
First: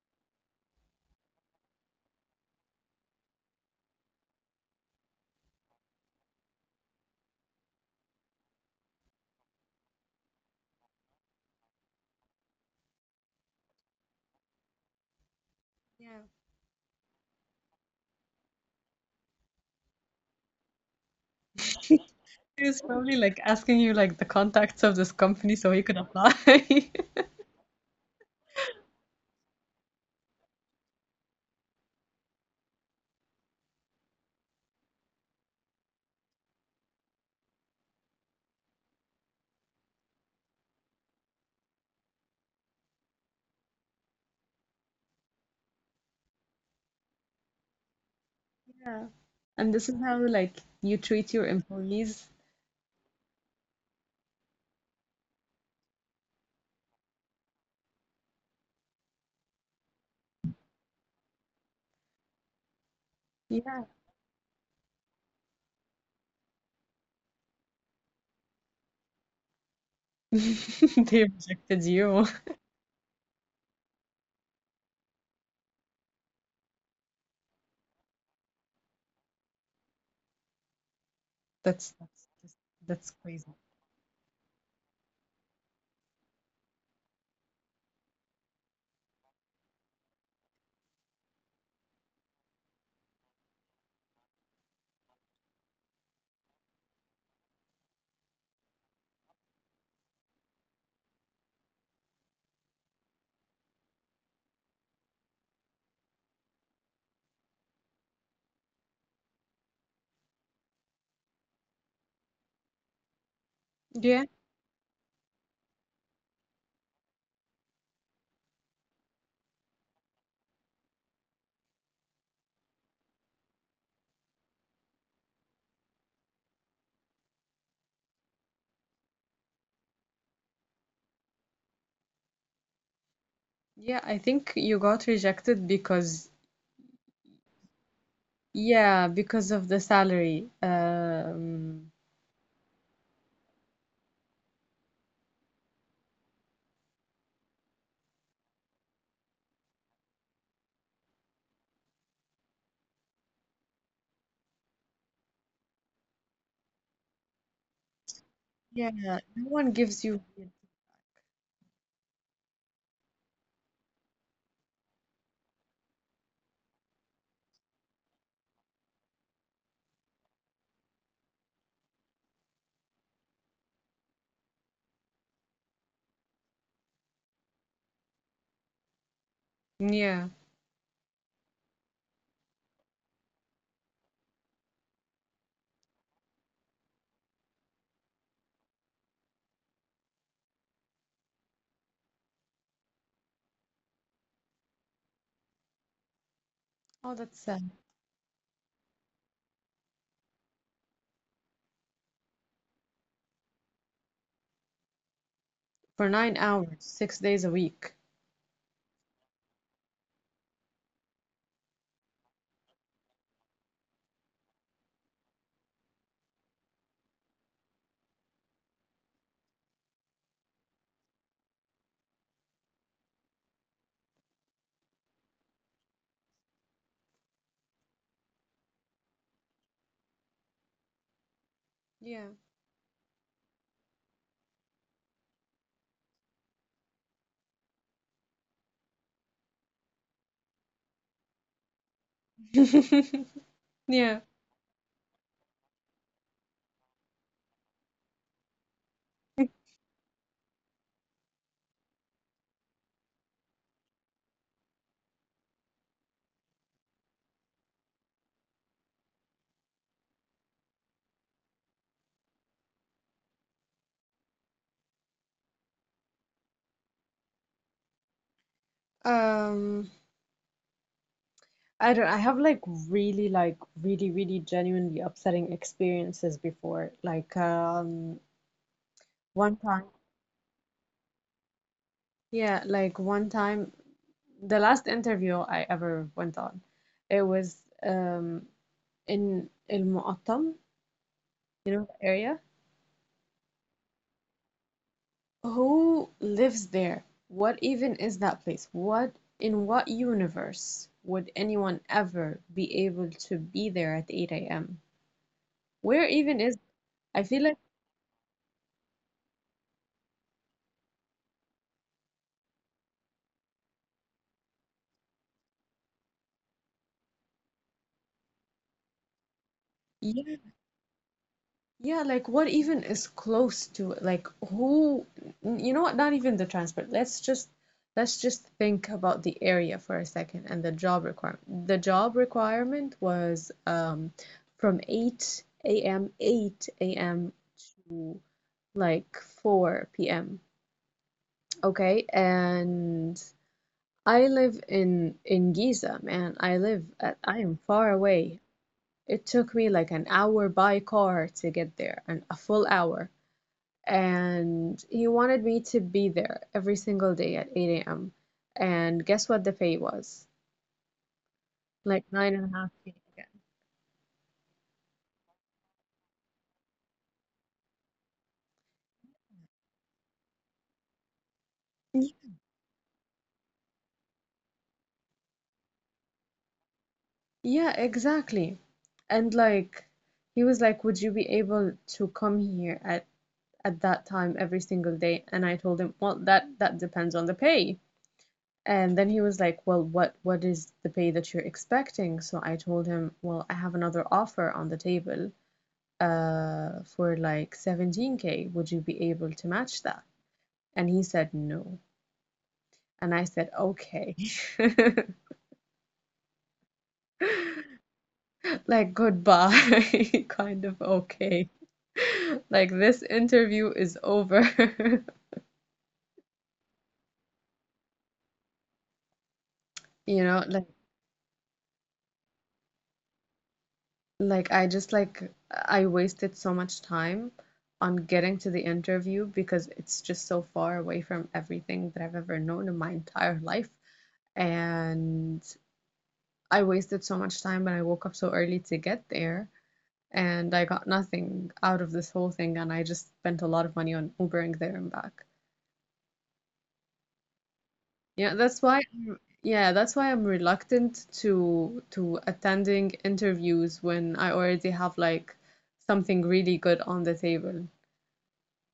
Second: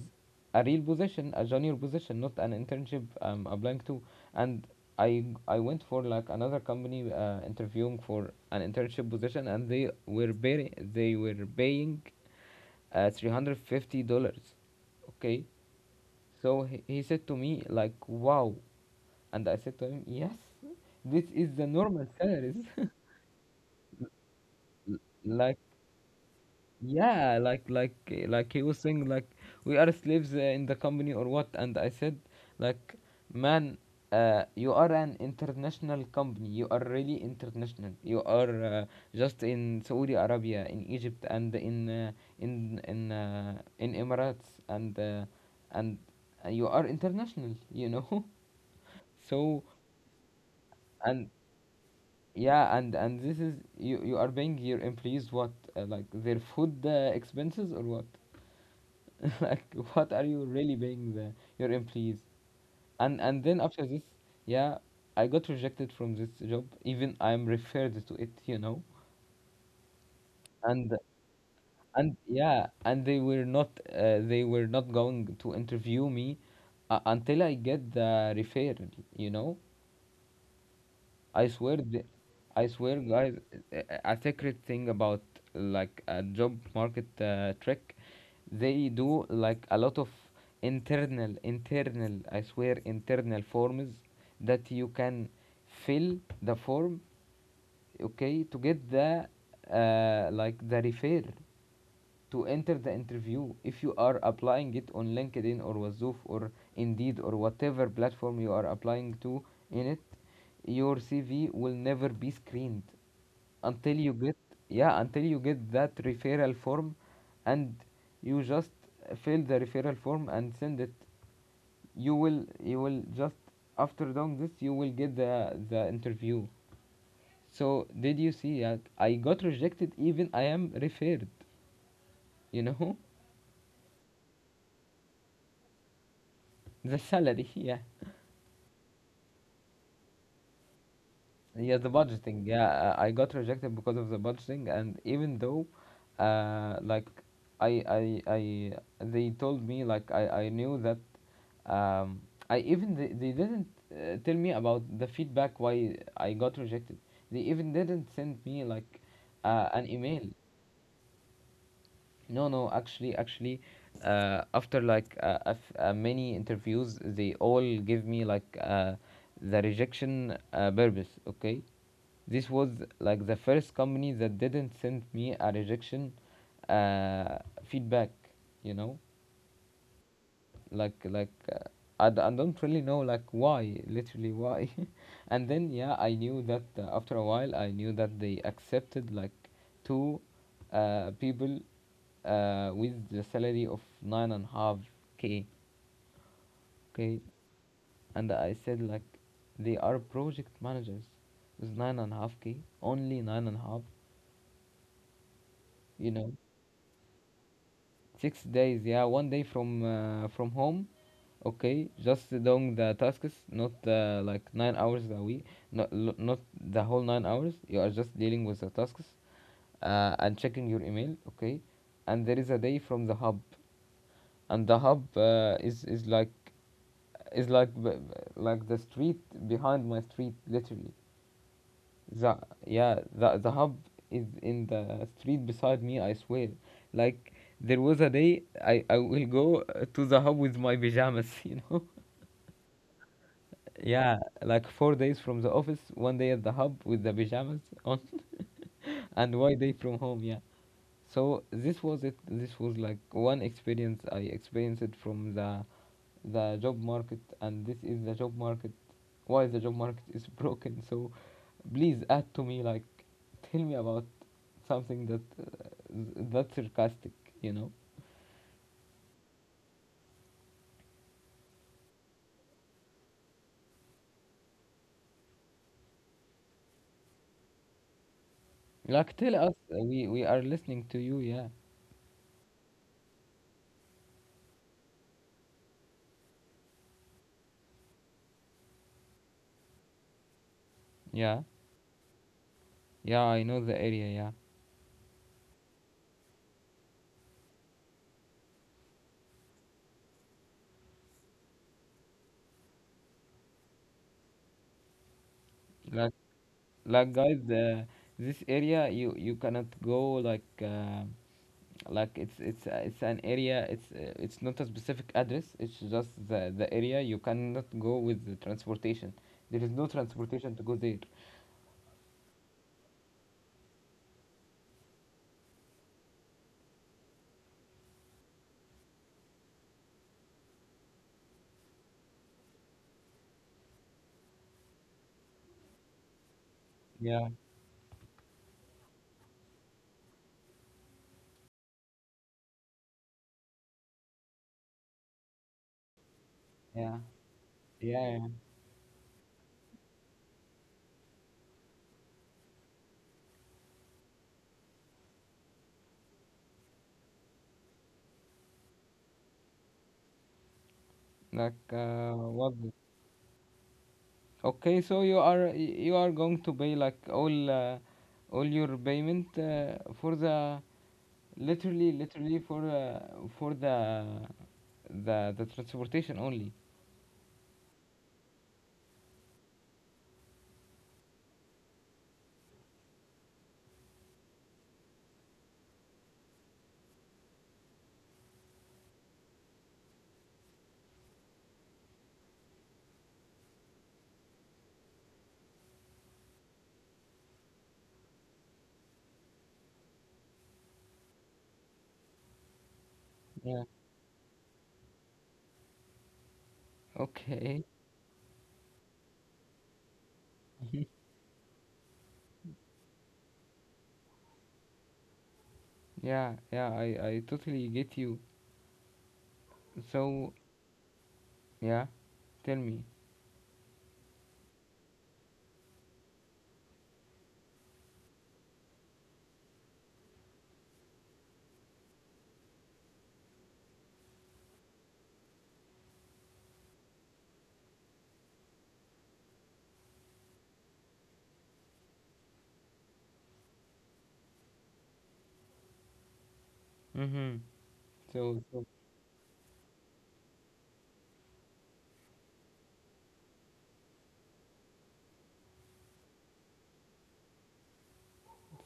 [SPEAKER 1] a real position, a junior position, not an internship. Applying to, and I went for like another company interviewing for an internship position, and they were they were paying $350. Okay,
[SPEAKER 2] Yeah.
[SPEAKER 1] so he said to me like, "Wow," and I said to him, "Yes, this is the
[SPEAKER 2] He
[SPEAKER 1] normal salaries."
[SPEAKER 2] was probably like asking you like the contacts of this company
[SPEAKER 1] like
[SPEAKER 2] so he could apply.
[SPEAKER 1] Yeah, like like he was saying like we are slaves in the company or what? And I said like, man, you are an international company. You are really international. You are just in Saudi Arabia, in Egypt, and in in Emirates, and you are international.
[SPEAKER 2] Yeah.
[SPEAKER 1] So
[SPEAKER 2] And this is how like you treat
[SPEAKER 1] and
[SPEAKER 2] your employees.
[SPEAKER 1] yeah, and this is you are paying your employees what like their food expenses or what? like what are you really paying your employees and then
[SPEAKER 2] Yeah.
[SPEAKER 1] after this yeah I got rejected from this job even I'm referred to it. and
[SPEAKER 2] They rejected you.
[SPEAKER 1] and yeah, and they were not going to interview me until I get the referral. I swear,
[SPEAKER 2] That's that's just-
[SPEAKER 1] I swear,
[SPEAKER 2] that's
[SPEAKER 1] guys,
[SPEAKER 2] crazy.
[SPEAKER 1] a secret thing about like a job market trick. They do like a lot of I swear, internal forms that you can fill the form, okay, to get the like the refer to enter the interview. If you are applying it on LinkedIn or Wazoof or Indeed or whatever platform you are applying to in it, your CV will never be screened until you
[SPEAKER 2] Yeah.
[SPEAKER 1] get yeah until you get that referral form, and you just fill the referral form and send it. You will just after doing this you will get the interview. So did you see that I got rejected even I am referred you know
[SPEAKER 2] Yeah, I think you got rejected because
[SPEAKER 1] The salary, yeah.
[SPEAKER 2] yeah, because of the salary.
[SPEAKER 1] Yeah, the budgeting. Yeah, I got rejected because of the budgeting, and even though, like, I, I, I, they told me like I knew that, um, I even they didn't tell me about the feedback why I got rejected. They even didn't send me
[SPEAKER 2] Yeah.
[SPEAKER 1] like,
[SPEAKER 2] No one
[SPEAKER 1] an
[SPEAKER 2] gives you.
[SPEAKER 1] email. No, no, actually, after like many interviews, they all give me like the rejection purpose. Okay, this was like the first company that didn't send me a rejection uh, feedback. You know,
[SPEAKER 2] Yeah.
[SPEAKER 1] like like uh, I don't really know like why, literally why. And then yeah, I knew that after a while I knew that they accepted like two people with the salary of nine and a half k,
[SPEAKER 2] Oh,
[SPEAKER 1] okay.
[SPEAKER 2] that's sad.
[SPEAKER 1] And I said like, they are project managers with nine and a half k, only nine and a half
[SPEAKER 2] For
[SPEAKER 1] you
[SPEAKER 2] nine
[SPEAKER 1] know
[SPEAKER 2] hours, 6 days a week.
[SPEAKER 1] 6 days, yeah, 1 day from home. Okay, just doing the tasks, not like 9 hours a week, not the whole 9 hours. You are just dealing with the tasks and checking your email. Okay, and there is a day from the hub, and the hub is like like the street behind my street, literally.
[SPEAKER 2] Yeah.
[SPEAKER 1] The yeah, the hub is in the street beside me. I swear. Like there was a day I will go to the hub with my pajamas. You know.
[SPEAKER 2] Yeah.
[SPEAKER 1] Yeah, like 4 days from the office, 1 day at the hub with the pajamas on, and 1 day from home. Yeah. So this was it. This was like one experience I experienced it from the job market, and this is the job market. Why the job market is broken? So please add to me like, tell me about something that that's sarcastic, you know.
[SPEAKER 2] Um, I don't, I have like really really genuinely upsetting experiences before. Like
[SPEAKER 1] Like tell
[SPEAKER 2] one
[SPEAKER 1] us,
[SPEAKER 2] time,
[SPEAKER 1] we are listening to you. Yeah,
[SPEAKER 2] yeah, like one time the last interview I ever went on, it was in El Muqattam,
[SPEAKER 1] yeah,
[SPEAKER 2] you know, the area.
[SPEAKER 1] yeah. I know the area. Yeah,
[SPEAKER 2] Who lives there? What even is that place? What in what universe would anyone ever be able to be there at 8 a.m.? Where
[SPEAKER 1] like
[SPEAKER 2] even is I
[SPEAKER 1] like
[SPEAKER 2] feel
[SPEAKER 1] guys,
[SPEAKER 2] like
[SPEAKER 1] this area you you cannot go like it's an area. It's not a specific address. It's just the area. You cannot go with the transportation. There is no
[SPEAKER 2] Yeah,
[SPEAKER 1] transportation to go there.
[SPEAKER 2] yeah, like what even is close to it? Like who you know what? Not even the transport. Let's just think about the area for a second and the job requirement. The job requirement was from 8 a.m.
[SPEAKER 1] Yeah,
[SPEAKER 2] Like 4 p.m. Okay, and I live in Giza, man.
[SPEAKER 1] yeah,
[SPEAKER 2] I am far
[SPEAKER 1] yeah. yeah.
[SPEAKER 2] away. It took me like an hour by car to get there, and a full hour. And he wanted me to be there every single day at 8 a.m. And guess what the pay was?
[SPEAKER 1] Like
[SPEAKER 2] Like nine and a
[SPEAKER 1] what?
[SPEAKER 2] half K again.
[SPEAKER 1] Okay, so you are going to pay like all your payment for the literally
[SPEAKER 2] Y-
[SPEAKER 1] literally for the transportation only.
[SPEAKER 2] Yeah, exactly. And like he was like, "Would you be able to come here at that time every single day." And I told him, well, that depends on the pay. And then he was like, well, what is the pay that you're expecting? So I told him, well, I have another offer on the table for like 17k. Would you be able to match that? And he said no. And I said,
[SPEAKER 1] Yeah.
[SPEAKER 2] okay,
[SPEAKER 1] Okay.
[SPEAKER 2] like goodbye, kind of okay. Like this interview is over,
[SPEAKER 1] Yeah, I totally get you.
[SPEAKER 2] you
[SPEAKER 1] So,
[SPEAKER 2] know, like.
[SPEAKER 1] yeah, tell me.
[SPEAKER 2] Like I just like I wasted so much time on getting to the interview because it's just so far away from everything that I've ever known in my entire life. And I wasted so much time and I woke up so early to get there and I got nothing out of this whole thing and I just spent a lot of money on Ubering there and back.
[SPEAKER 1] Mm-hmm.
[SPEAKER 2] Yeah,
[SPEAKER 1] So,
[SPEAKER 2] that's
[SPEAKER 1] so
[SPEAKER 2] why I'm, yeah, that's why I'm reluctant to attending interviews when I already have like something really good on the table.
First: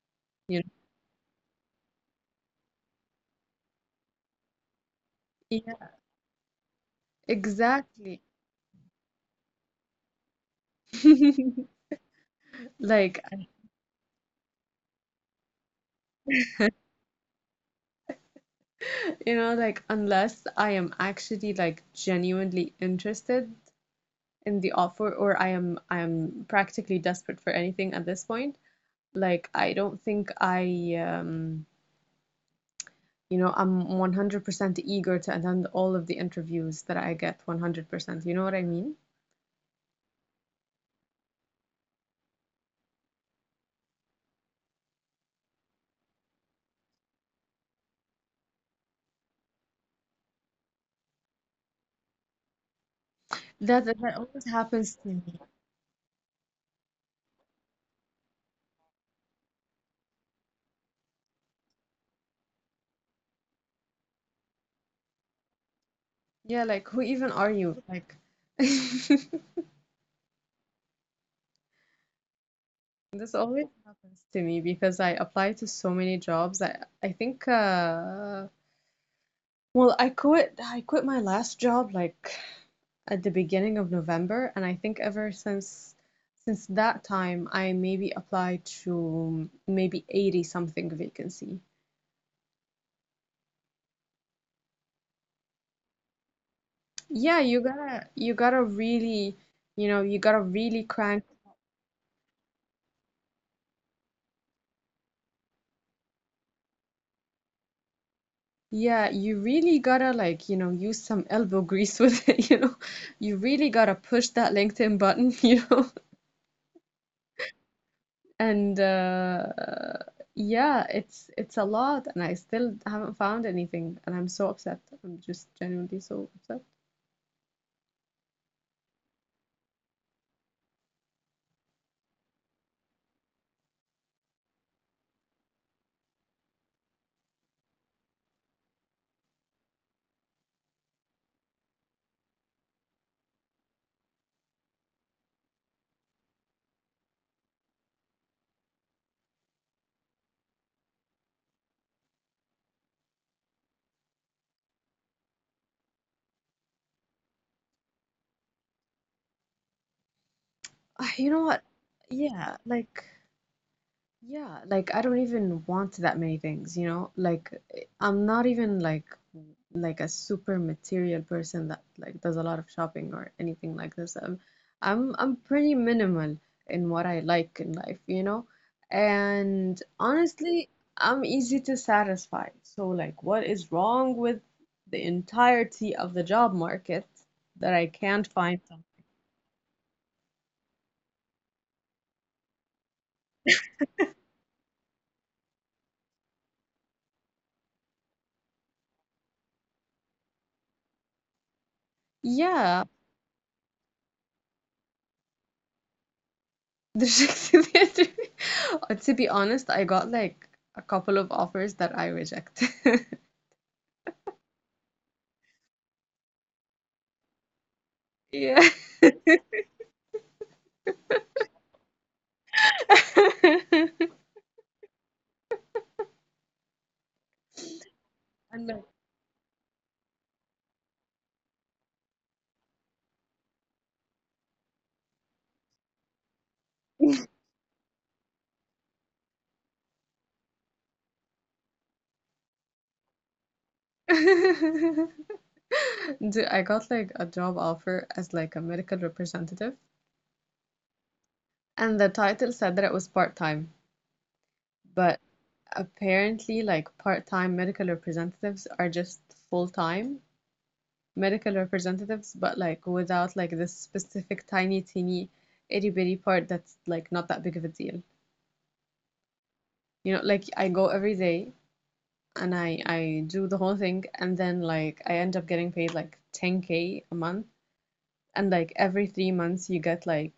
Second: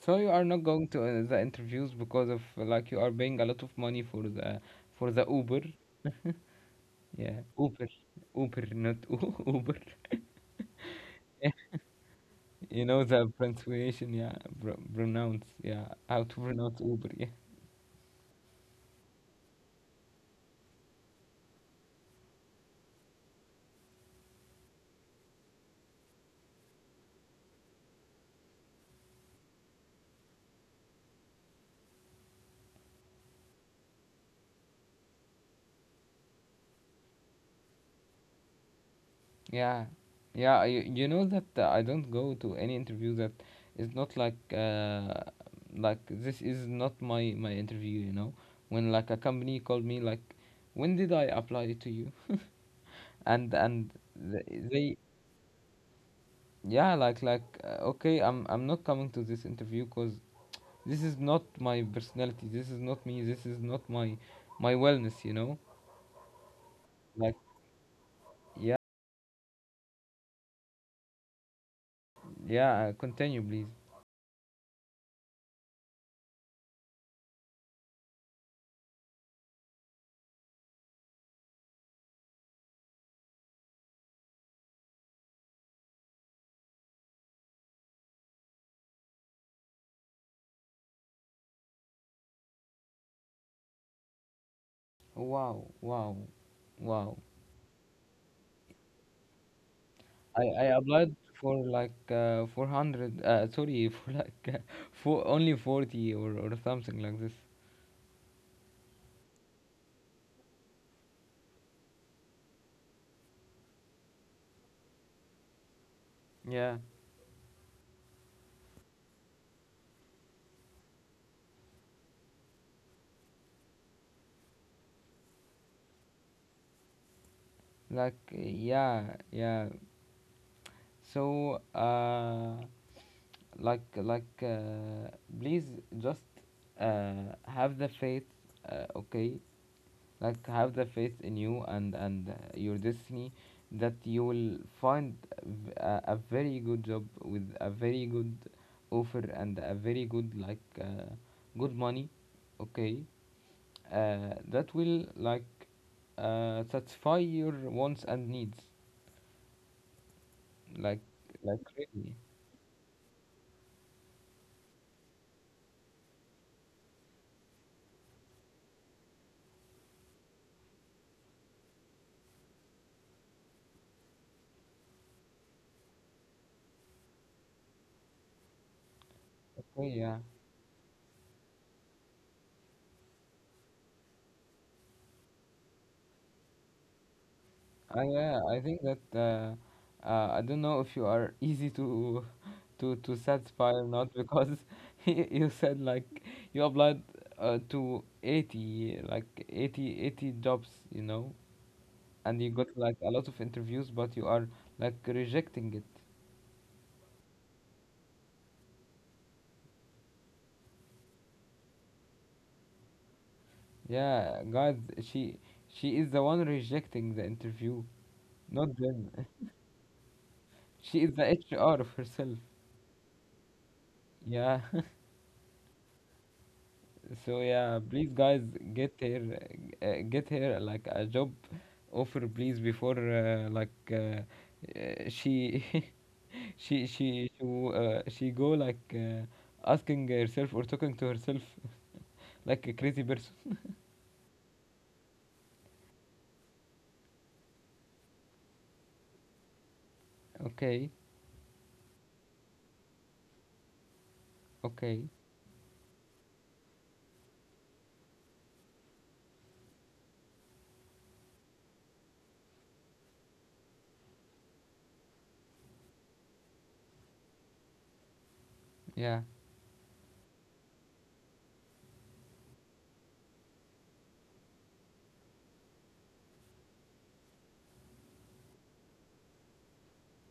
[SPEAKER 1] so you are
[SPEAKER 2] You
[SPEAKER 1] not going to the interviews because of like you are paying a lot of money for the Uber.
[SPEAKER 2] Yeah,
[SPEAKER 1] Yeah, Uber,
[SPEAKER 2] exactly.
[SPEAKER 1] Uber, not Uber. You know
[SPEAKER 2] Like,
[SPEAKER 1] the pronunciation, yeah, pronounce, yeah, how to pronounce Uber,
[SPEAKER 2] unless I am actually like genuinely interested in the offer or I am practically desperate for anything at this point, like I don't think I'm 100% eager to attend all of the interviews that I get 100%. You know what I mean?
[SPEAKER 1] yeah, yeah. You know that I don't go to any interview that is not like like this is not my my interview. You know, when like a company called me like, when did I apply to you? And th-
[SPEAKER 2] That
[SPEAKER 1] they
[SPEAKER 2] always happens to me.
[SPEAKER 1] yeah, like okay, I'm not coming to this interview because this is not my personality. This is not me. This is not my my wellness. You know, like.
[SPEAKER 2] Yeah, like who even are you? Like
[SPEAKER 1] Yeah, continue, please.
[SPEAKER 2] This always happens to me because I apply to so many jobs. I think well I quit my last job like at the beginning of November, and I think ever since that time I maybe applied to maybe 80 something vacancy.
[SPEAKER 1] Wow, wow, wow.
[SPEAKER 2] Yeah, you gotta really you
[SPEAKER 1] I
[SPEAKER 2] gotta
[SPEAKER 1] applied
[SPEAKER 2] really crank.
[SPEAKER 1] for like 400, sorry, for like for only 40 or something like this.
[SPEAKER 2] Yeah, you really gotta like, you know, use some elbow grease with it, you know. You really gotta push that LinkedIn button, you know.
[SPEAKER 1] Yeah,
[SPEAKER 2] And Yeah, it's a lot, and I still haven't found anything, and I'm so upset. I'm just genuinely so upset.
[SPEAKER 1] like, yeah. So, please just have the faith, okay? Like have the faith in you and your destiny that you will find a very good job with a very good offer and a very good like good money, okay, that will like satisfy your wants and needs like
[SPEAKER 2] Ah, you know
[SPEAKER 1] like
[SPEAKER 2] what?
[SPEAKER 1] really,
[SPEAKER 2] Yeah, like yeah, like I don't even want that many things, you know? Like I'm not even like a super material person that like does a lot of shopping or anything like this. I'm pretty minimal in what I like in life, you know?
[SPEAKER 1] okay,
[SPEAKER 2] And
[SPEAKER 1] yeah.
[SPEAKER 2] honestly, I'm easy to satisfy. So like what is wrong with the entirety of the job market that I can't
[SPEAKER 1] Yeah, I
[SPEAKER 2] find
[SPEAKER 1] think
[SPEAKER 2] some?
[SPEAKER 1] that I don't know if you are easy to to satisfy or not, because you said like you applied to 80, like 80 80 jobs, you know, and you got like
[SPEAKER 2] Yeah.
[SPEAKER 1] a lot of interviews, but you are like rejecting it.
[SPEAKER 2] The Shakespeare. To be honest, I got like a couple of offers that I rejected.
[SPEAKER 1] Yeah, guys, she is the one rejecting the interview,
[SPEAKER 2] Yeah.
[SPEAKER 1] not them. She is the HR of herself. Yeah. So yeah, please guys
[SPEAKER 2] And like
[SPEAKER 1] get her get her like a job offer please before she she she she she go like asking herself or talking to herself like a crazy person.
[SPEAKER 2] dude, I got like a job offer as like a medical representative,
[SPEAKER 1] Okay,
[SPEAKER 2] and the title said that it was part-time,
[SPEAKER 1] okay,
[SPEAKER 2] but apparently like part-time medical representatives are just full-time medical representatives, but like without like this specific tiny teeny itty bitty part that's like not that big of a deal.
[SPEAKER 1] yeah.
[SPEAKER 2] You know, like I go every day and I do the whole thing, and then like I end up getting paid like 10K a month, and like every 3 months you get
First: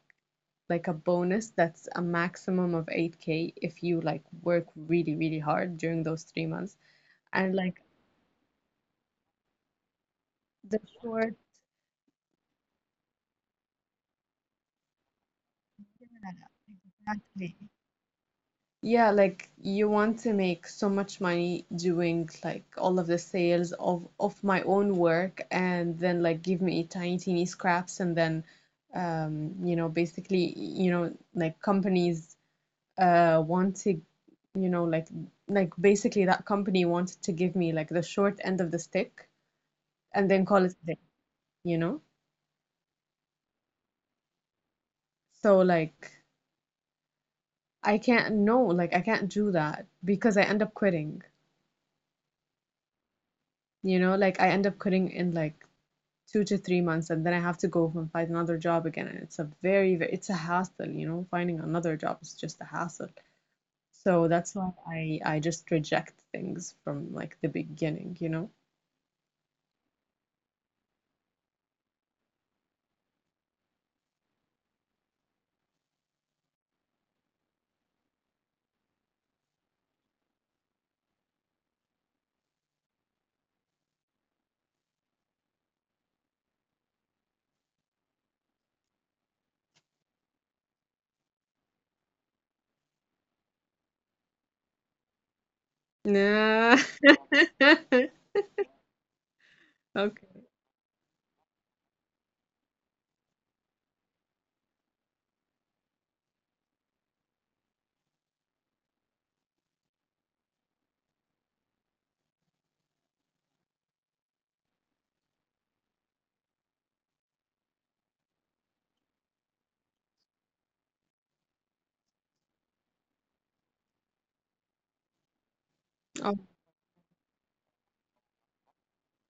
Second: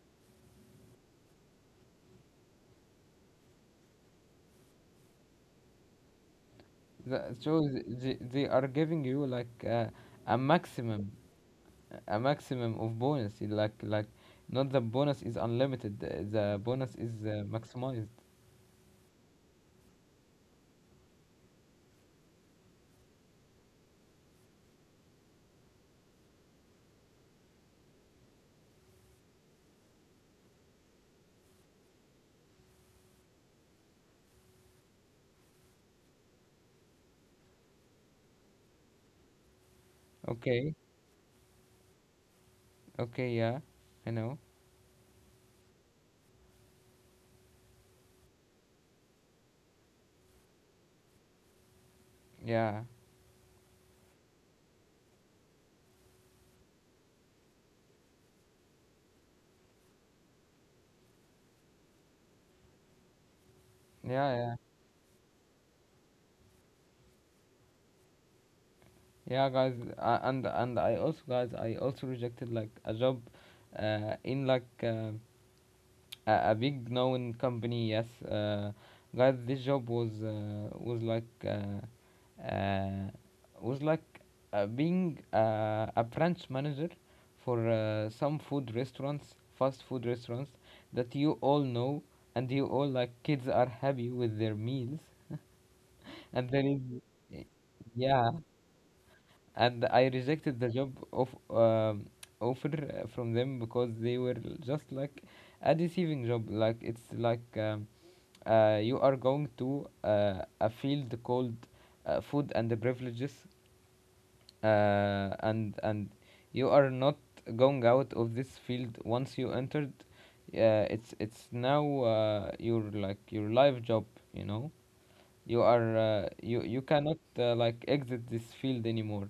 [SPEAKER 2] like a bonus that's a maximum of 8K if you like work really, really hard during those 3 months. And
[SPEAKER 1] So
[SPEAKER 2] like,
[SPEAKER 1] they are giving you like a
[SPEAKER 2] the
[SPEAKER 1] maximum,
[SPEAKER 2] short,
[SPEAKER 1] a maximum of bonus, like not the bonus is unlimited,
[SPEAKER 2] yeah,
[SPEAKER 1] the bonus is
[SPEAKER 2] exactly.
[SPEAKER 1] maximized.
[SPEAKER 2] Yeah, like you want to make so much money doing like all of the sales of my own work and then like give me tiny, teeny scraps and then you know, basically, you know, like companies want to you know like basically that company wanted to give me like the short end of the stick and then call
[SPEAKER 1] Okay.
[SPEAKER 2] it a day, you know?
[SPEAKER 1] Okay, yeah, I know.
[SPEAKER 2] So like I can't no, like I can't do that because I end up quitting,
[SPEAKER 1] Yeah,
[SPEAKER 2] you know? Like I end up quitting in like 2 to 3 months, and then I have to go and find another job again, and it's a very, very it's a hassle, you know? Finding another job is just a hassle.
[SPEAKER 1] yeah,
[SPEAKER 2] So that's
[SPEAKER 1] yeah,
[SPEAKER 2] why I just reject things from like the beginning, you know?
[SPEAKER 1] yeah, guys. And I also, guys, I also rejected like a job, in like a big known company. Yes, guys, this job was uh, was like being a branch manager for some food restaurants, fast food restaurants that you all know, and you all like kids are happy with their meals and
[SPEAKER 2] Nah.
[SPEAKER 1] then it, yeah, and I
[SPEAKER 2] Okay.
[SPEAKER 1] rejected the job of um, offer from them, because they were just like a deceiving job, like it's like you are going to a field called food and the privileges, and you are not going out of this field once you entered. It's now your like your life job, you know. You are
[SPEAKER 2] Oh,
[SPEAKER 1] you you cannot like exit this field anymore.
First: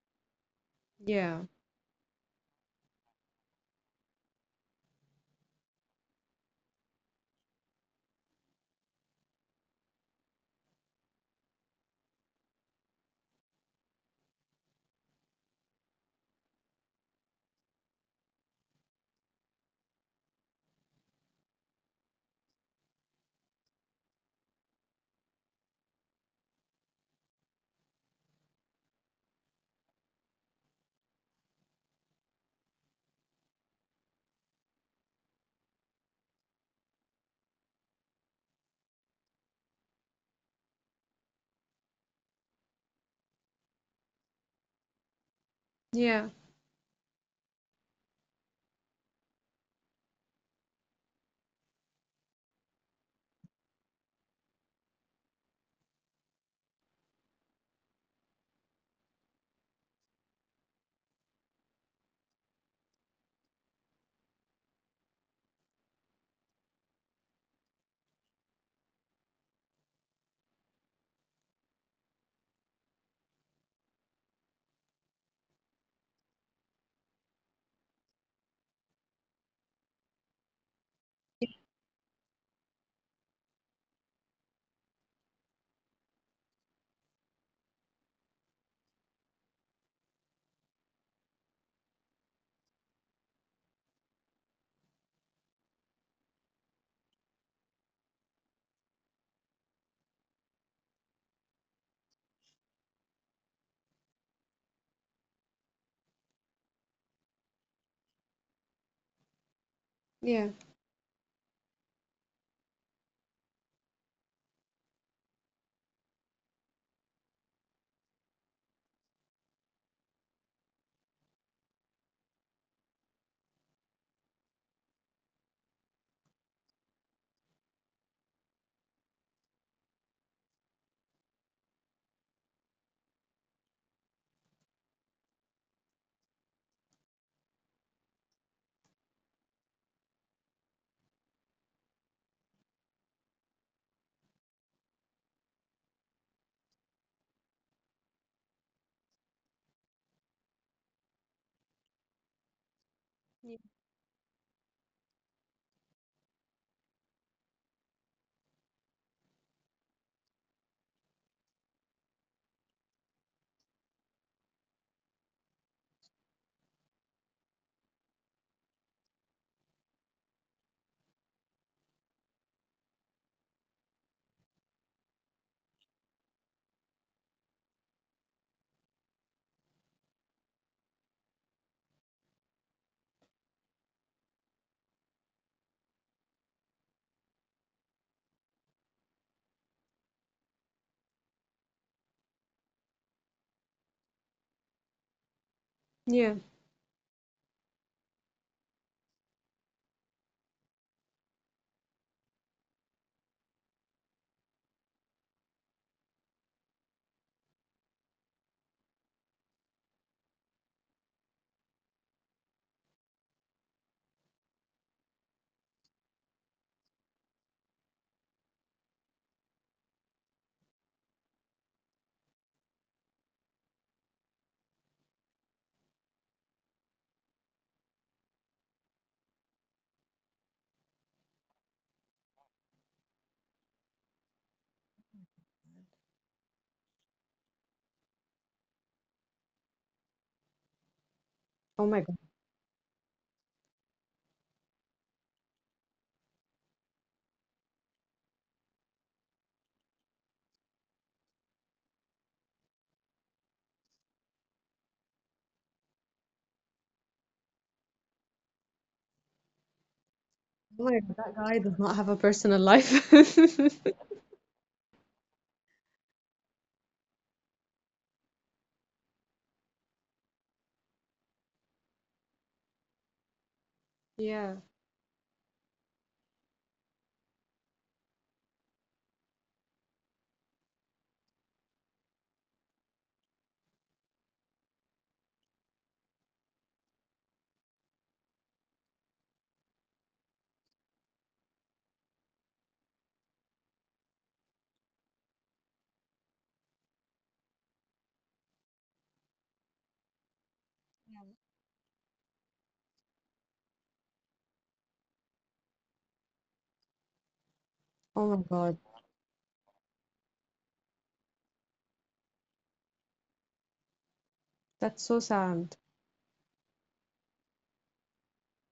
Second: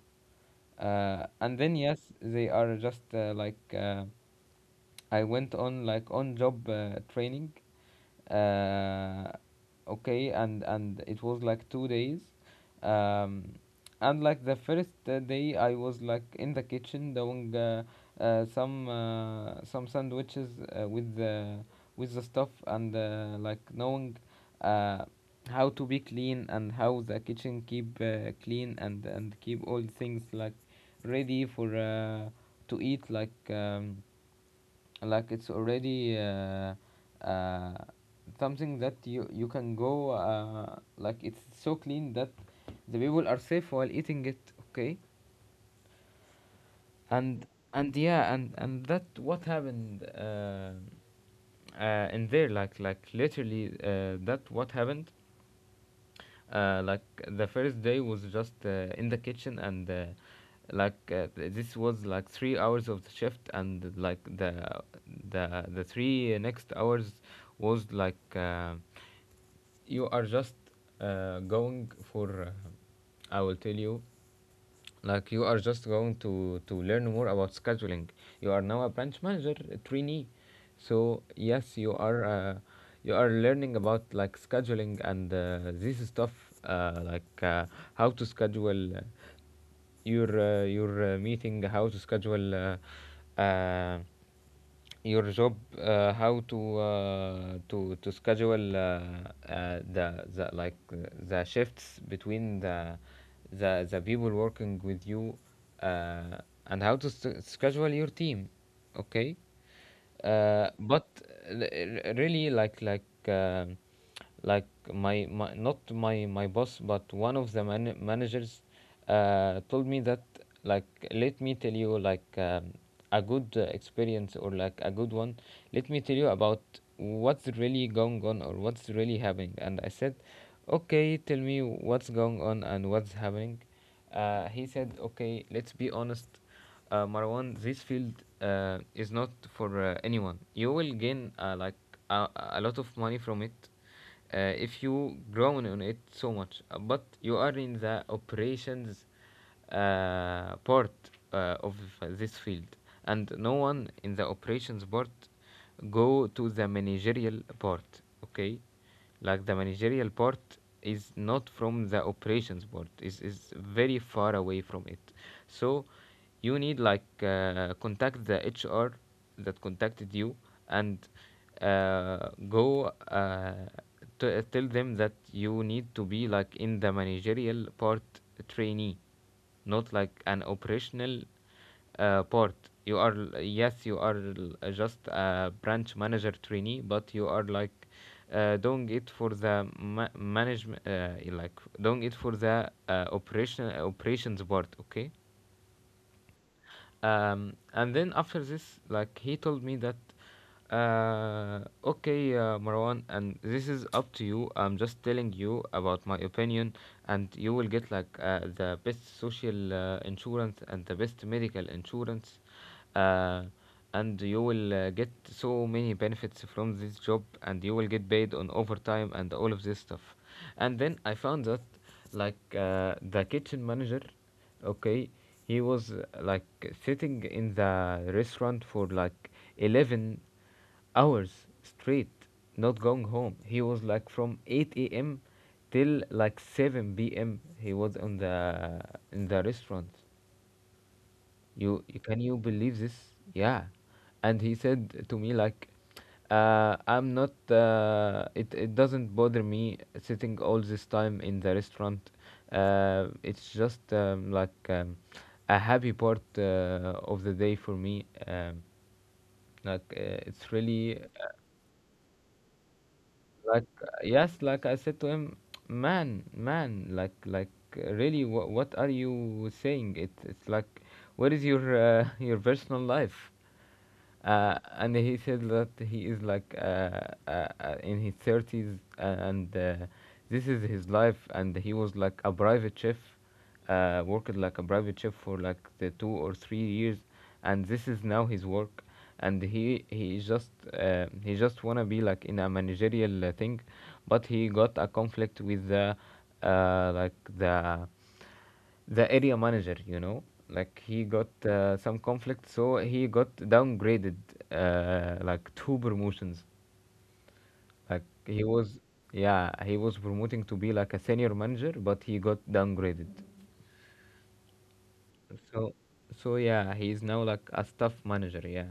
[SPEAKER 2] yeah.
[SPEAKER 1] And then yes, they are just I went on like on job training, uh, okay, and it was like 2 days, um, and like the first day I was like in the kitchen doing some sandwiches uh, with the with the stuff, and like knowing uh, how to be clean, and how the kitchen keep clean, and keep all things like ready for to eat, like it's already uh, something that you can go like it's so clean that the people are safe while eating it, okay.
[SPEAKER 2] Yeah.
[SPEAKER 1] And and yeah, and that what happened in there, like literally that what happened like the first day was just in the kitchen, and this was like 3 hours of the shift, and like the three next hours was like you are just going for I will tell you like you are just going to learn more about scheduling. You are now a branch manager, a trainee. So yes, you are learning about like scheduling and this stuff uh, like uh, how to schedule your meeting, how to schedule your job how to to schedule the the like uh, the shifts between the people working with you uh, and how to schedule your team. Okay,
[SPEAKER 2] Yeah.
[SPEAKER 1] but really, like my not my boss but one of the managers told me that, like, let me tell you, a good experience or like a good one. Let me tell you about what's really going on or what's really happening. And I said, okay, tell me what's going on and what's happening. He said, okay, let's be honest. Marwan, this field is not for anyone. You will gain like a lot of money from it if you grow on it so much. But you are in the operations part of this field, and no
[SPEAKER 2] Yeah.
[SPEAKER 1] one in the operations part go to the managerial part. Okay, like the managerial part is not from the operations part, is very far away from it. So you need, like, contact the hr that contacted you and uh, go, uh, tell them that you need to be like in the managerial part trainee, not like an operational part. You are yes, you are just a branch manager trainee, but you are like doing it for the management, like doing it for the operations board. Okay,
[SPEAKER 2] Yeah.
[SPEAKER 1] and then after this, like, he told me that. Okay, Marwan, and this is up to you. I'm just telling you about my opinion, and you will get, like, the best social insurance and the best medical insurance, uh, and you will get so many benefits from this job, and you will get paid on overtime and all of this stuff. And then I found that, the kitchen manager, okay, he was like sitting in the restaurant for like 11 hours straight, not going home. He was like from 8 a.m till like 7 p.m. He was on, the in the restaurant. you
[SPEAKER 2] Oh my God.
[SPEAKER 1] can you believe this? Yeah. And he said to me like, I'm not. It doesn't bother me sitting all this time in the restaurant. It's just a happy part of the day for me. It's
[SPEAKER 2] Oh
[SPEAKER 1] really
[SPEAKER 2] my God. That guy does not have a personal life.
[SPEAKER 1] like. Yes, like, I said to him, man man like really, what are you saying? It's like, where is your your personal life?
[SPEAKER 2] Yeah.
[SPEAKER 1] And he said that he is in his 30s, and this is his life. And he was like a private chef, worked like a private chef for like the 2 or 3 years, and this is now his work. And he just he just wanna be like in a managerial thing, but he got a conflict with the uh, like the the area manager, you know. Like he got some conflict, so he got downgraded like two promotions. Like,
[SPEAKER 2] Oh
[SPEAKER 1] he
[SPEAKER 2] my
[SPEAKER 1] was,
[SPEAKER 2] God.
[SPEAKER 1] yeah, he was promoting to be like a senior manager, but he got downgraded.
[SPEAKER 2] That's so
[SPEAKER 1] so
[SPEAKER 2] sad.
[SPEAKER 1] yeah, he is now like a staff manager, yeah.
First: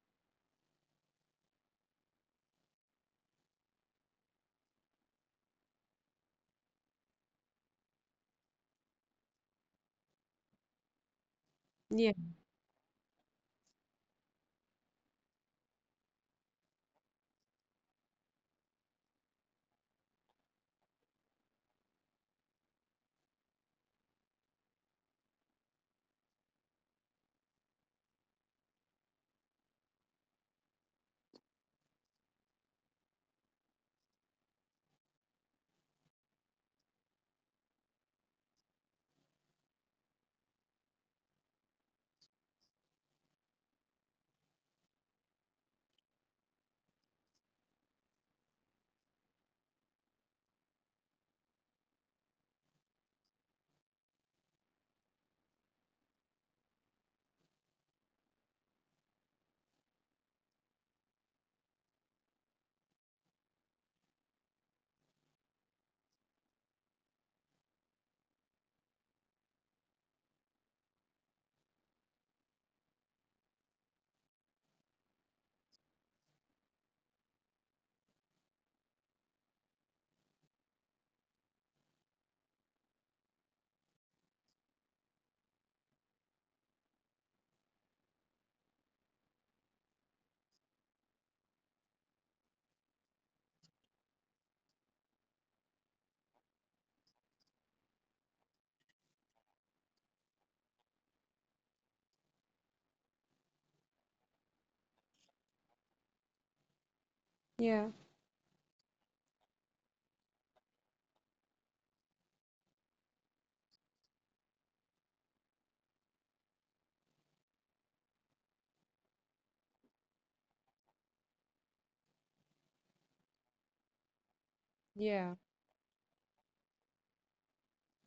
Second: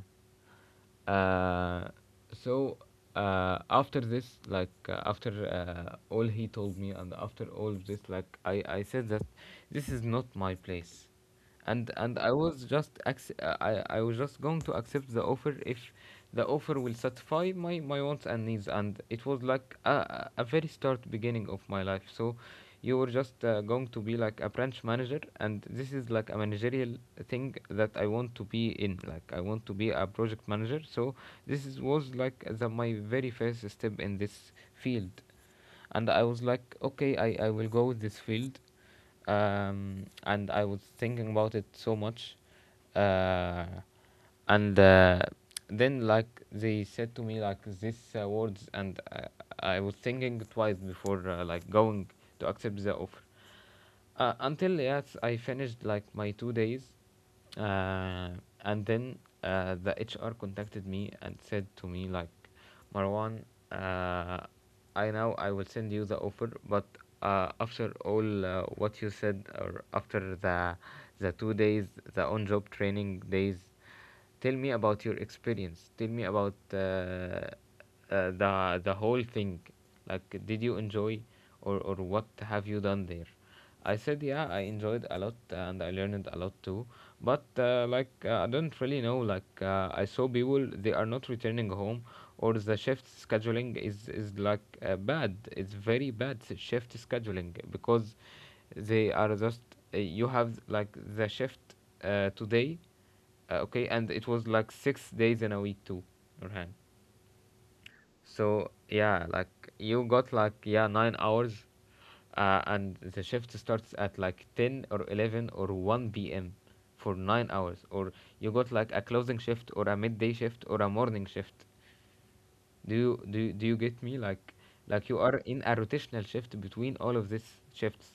[SPEAKER 1] uh, so after this, after all he told me, and after all of this, like, I said that this is not my place.
[SPEAKER 2] Yeah.
[SPEAKER 1] And I was just I was just going to accept the offer if the offer will satisfy my wants and needs. And it was like a very start beginning of my life. So, you were just going to be like a branch manager, and this is like a managerial thing that I want to be in. Like, I want to be a project manager. So, was like my very first step in this field, and I was like, okay, I will go with this field. And I was thinking about it so much, uh, and then, like, they said to me like these words, and I was thinking twice before like going to accept the offer. Until, yes, I finished like my 2 days, uh, and then the HR contacted me and said to me like, Marwan, uh, I know I will send you the offer, but after all what you said, or after the 2 days, the on-job training days, tell me about your experience. Tell me about the whole thing. Like, did you enjoy, or what have you done there? I said, yeah, I enjoyed a lot, and I learned a lot too. But I don't really know. Like, I saw people, they are not returning home, or the shift scheduling is like bad. It's very bad shift scheduling because they are just, you have like the shift today, okay, and it was like 6 days in a week too, Nurhan.
[SPEAKER 2] Yeah.
[SPEAKER 1] So yeah, like, you got like, yeah, 9 hours, and the shift starts at like 10 or 11 or one p.m. for 9 hours, or you got like a closing shift or a midday shift or a morning shift. Do you get me? Like, you are
[SPEAKER 2] Yeah.
[SPEAKER 1] in a rotational shift between all of these shifts,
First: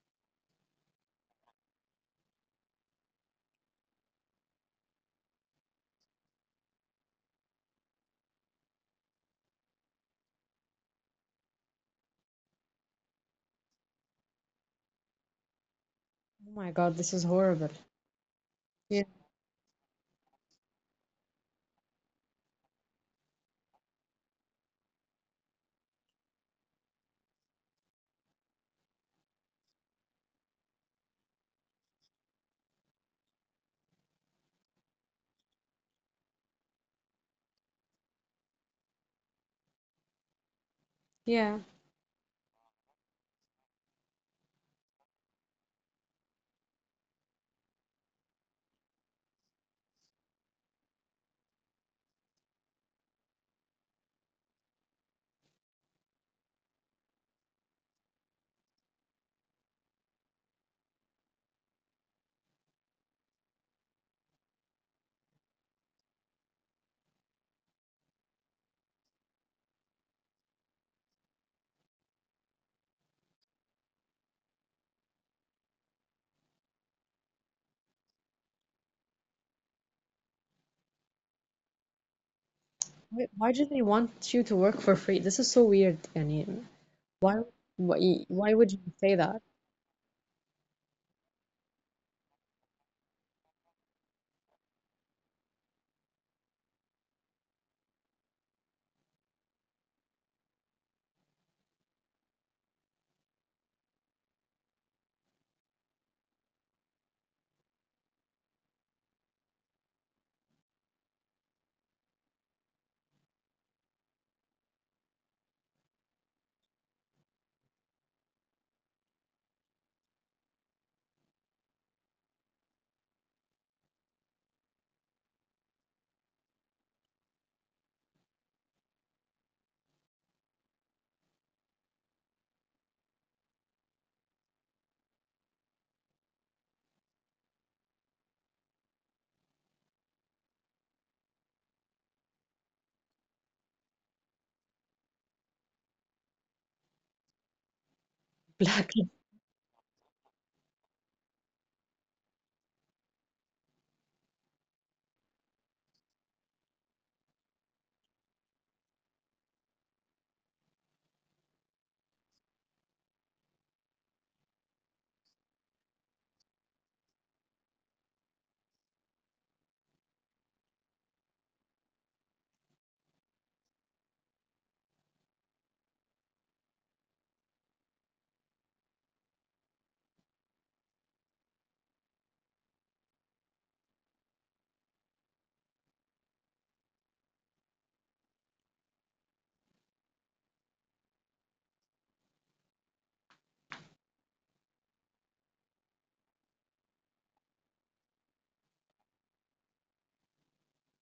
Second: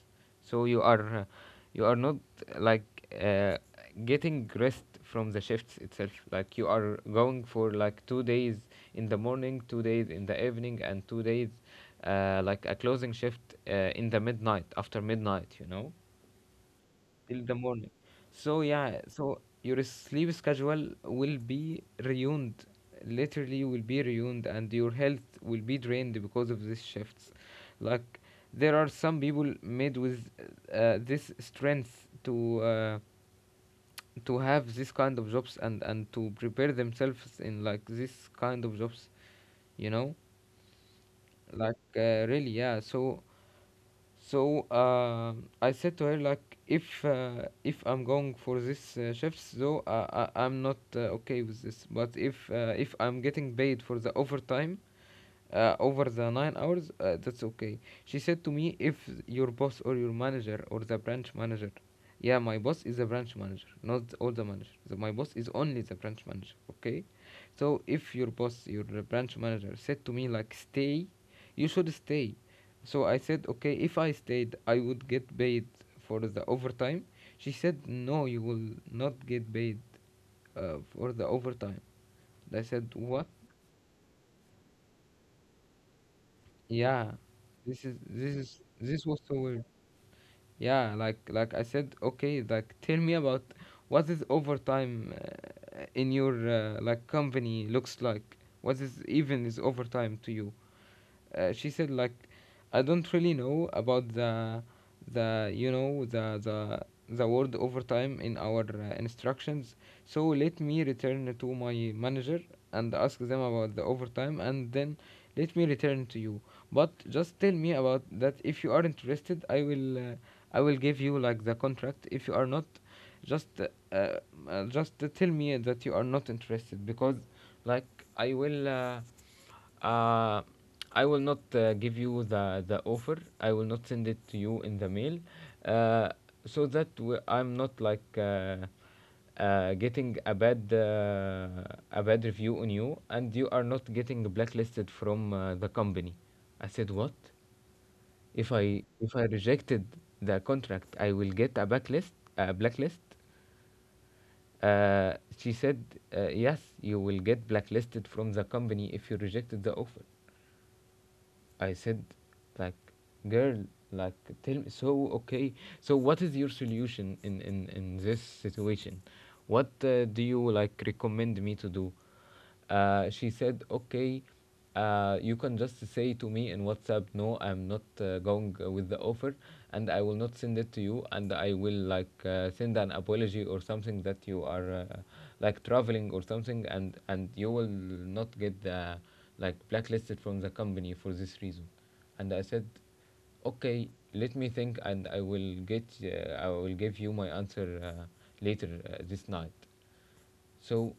[SPEAKER 1] so you are not uh, getting rest from the shifts itself. Like, you are going for like 2 days in the morning, 2 days in the evening, and 2 days like a closing shift in the midnight, after midnight. You know,
[SPEAKER 2] Oh my God. This is
[SPEAKER 1] till the
[SPEAKER 2] horrible.
[SPEAKER 1] morning. So yeah,
[SPEAKER 2] Yeah.
[SPEAKER 1] so your sleep schedule will be ruined, literally will be ruined, and your health will be drained because of these shifts. Like, there are some people made with this strength to have this kind of jobs, and to prepare themselves in like this kind of jobs, you know,
[SPEAKER 2] Yeah.
[SPEAKER 1] really, yeah. So. So I said to her like, if I'm going for this shifts, though, I'm not okay with this. But if I'm getting paid for the overtime, over the 9 hours, that's okay. She said to me, if your boss or your manager or the branch manager, yeah, my boss is the branch manager, not all the manager. My boss is only the branch manager, okay? So if your boss, your branch manager said to me, like, stay, you should stay. So I said, okay, if I stayed, I would get paid for the overtime. She said, no, you will not get paid for the overtime. I said, what?
[SPEAKER 2] Why do they want you to work for free? This is so weird. يعني
[SPEAKER 1] Yeah,
[SPEAKER 2] why, why would you
[SPEAKER 1] this was so
[SPEAKER 2] say
[SPEAKER 1] weird.
[SPEAKER 2] that?
[SPEAKER 1] Yeah, like, I said, okay, like, tell me about what is overtime in your like company looks like. What is even is overtime to you? She said, like, I don't really know about the you know, the word overtime in our instructions. So let me return to my manager and ask them about the overtime, and then let me return to you. But just tell me about that. If you are interested, I will, I will give you like the contract. If you are not, just uh, just tell me that you are not interested, because like, I will, uh, I will not give you the offer. I will not send it to you in the mail, uh, so that I'm not like getting a bad review on you, and you are not getting blacklisted from the company. I said, what?
[SPEAKER 2] Black.
[SPEAKER 1] If I rejected the contract, I will get a blacklist. A blacklist. She said, yes, you will get blacklisted from the company if you rejected the offer. I said, like, girl, like, tell me. So, okay. So what is your solution in this situation? What do you like recommend me to do? She said, okay. You can just say to me in WhatsApp, no, I'm not going with the offer, and I will not send it to you, and I will like, send an apology or something, that you are like traveling or something, and you will not get the like blacklisted from the company for this reason. And I said, okay, let me think, and I will get, I will give you my answer later this night. So,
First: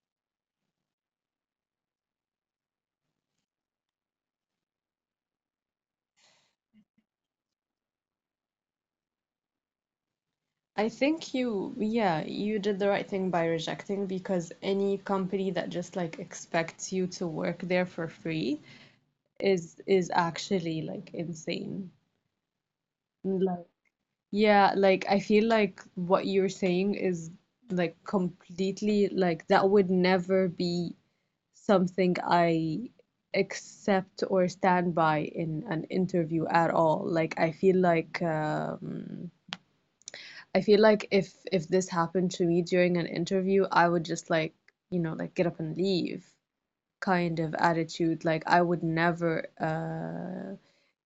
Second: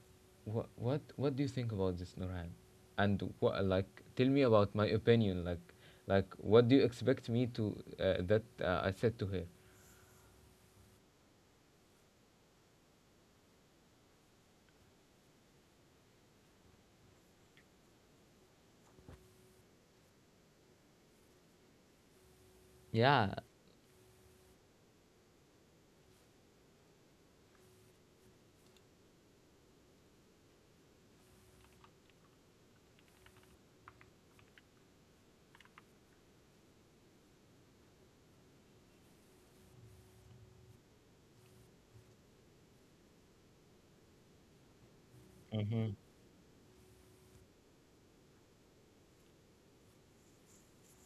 [SPEAKER 1] what do you think about this, Nurhan? And wha like, tell me about my opinion. Like, what do you expect me to that I said to her?
[SPEAKER 2] I think you, yeah, you did the right thing by rejecting, because any company that just like expects you to work there for free is actually like insane.
[SPEAKER 1] Yeah.
[SPEAKER 2] Like yeah, like I feel like what you're saying is like completely like that would never be something I accept or stand by in an interview at all. I feel like if this happened to me during an interview, I would just like, you know, like get up and
[SPEAKER 1] Mm-hmm.
[SPEAKER 2] leave kind of attitude. Like I would never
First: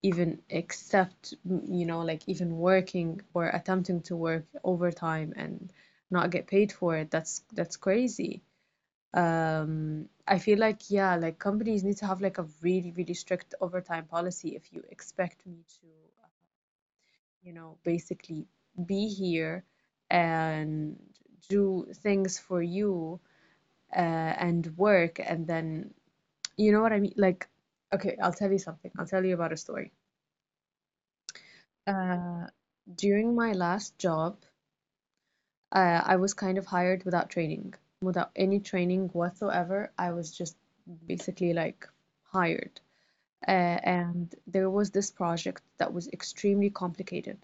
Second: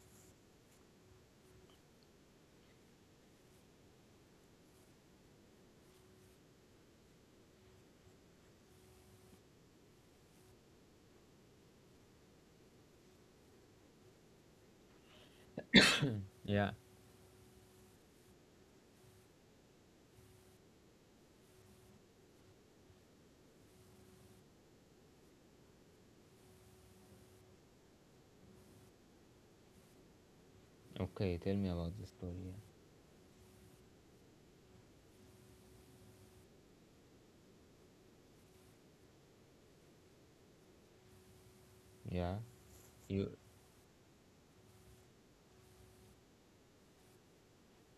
[SPEAKER 2] even accept, you know, like even working or attempting to work overtime and not get paid for it. That's crazy. I feel like yeah, like companies need to have like a really, really strict overtime policy if you expect me to,
[SPEAKER 1] Yeah.
[SPEAKER 2] you know, basically be here and do things for you and work and then you know what I mean? Like, okay, I'll tell you something. I'll tell you about a story.
[SPEAKER 1] Okay. Tell me about the story. Yeah.
[SPEAKER 2] Uh, During my last job, I was kind of hired without training, without any training whatsoever. I was just basically like
[SPEAKER 1] Yeah. You.
[SPEAKER 2] hired. And there was this project that was extremely complicated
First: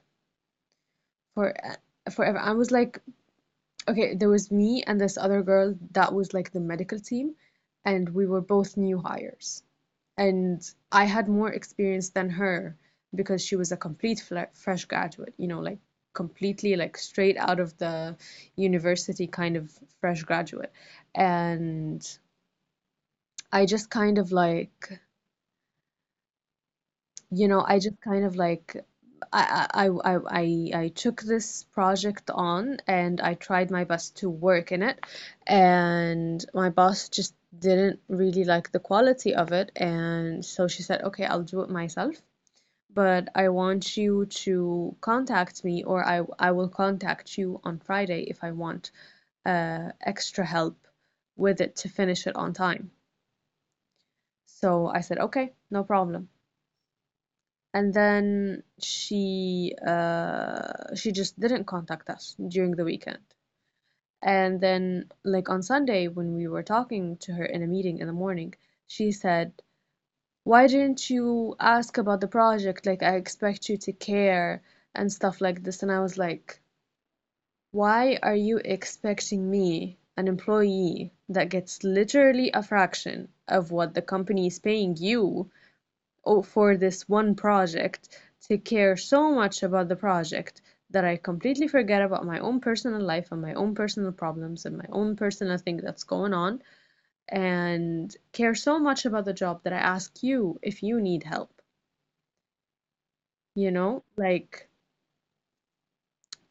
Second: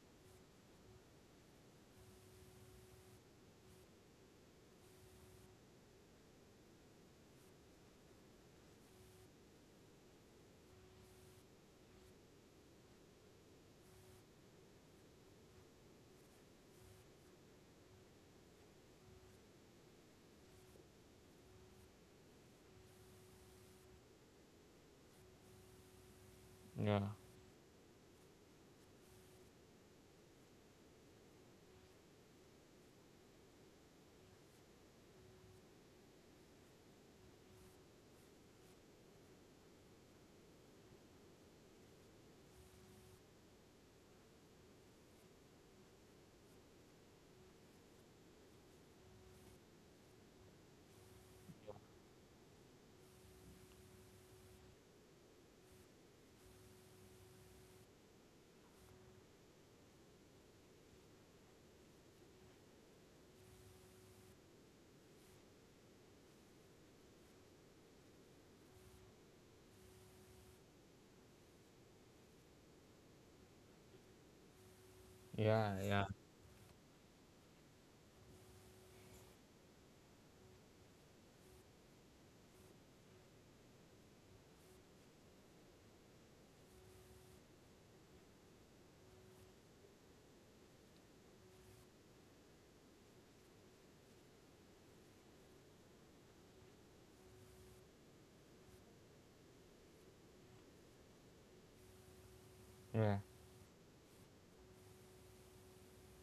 [SPEAKER 2] for forever. I was like, okay, there was me and this other girl that was like the medical team, and we were both new hires. And I had more experience than her because she was a complete fresh graduate, you know, like completely like straight out of the university kind of fresh graduate. And I just kind of like,
[SPEAKER 1] Yeah.
[SPEAKER 2] you know, I just kind of like I took this project on and I tried my best to work in it. And my boss just didn't really like the quality of it. And so she said, okay, I'll do it myself, but I want you to contact me, or I will contact you on Friday if I want extra help with it to finish it on time. So I said, okay, no problem. And then she just didn't contact us during the weekend. And then like on Sunday when we were talking to her in a meeting in the morning, she said, why didn't you ask about the project? Like I expect you to care and stuff like this.
[SPEAKER 1] Yeah.
[SPEAKER 2] And I was
[SPEAKER 1] Yeah.
[SPEAKER 2] like, why are you expecting me, an employee that gets literally a fraction of what the company is paying you oh, for this one project, to care so much about the project that I completely forget about my own personal life and my own personal problems and my own personal thing that's going on and care so much about the job that I ask you if you need help?
[SPEAKER 1] Yeah.
[SPEAKER 2] You know, like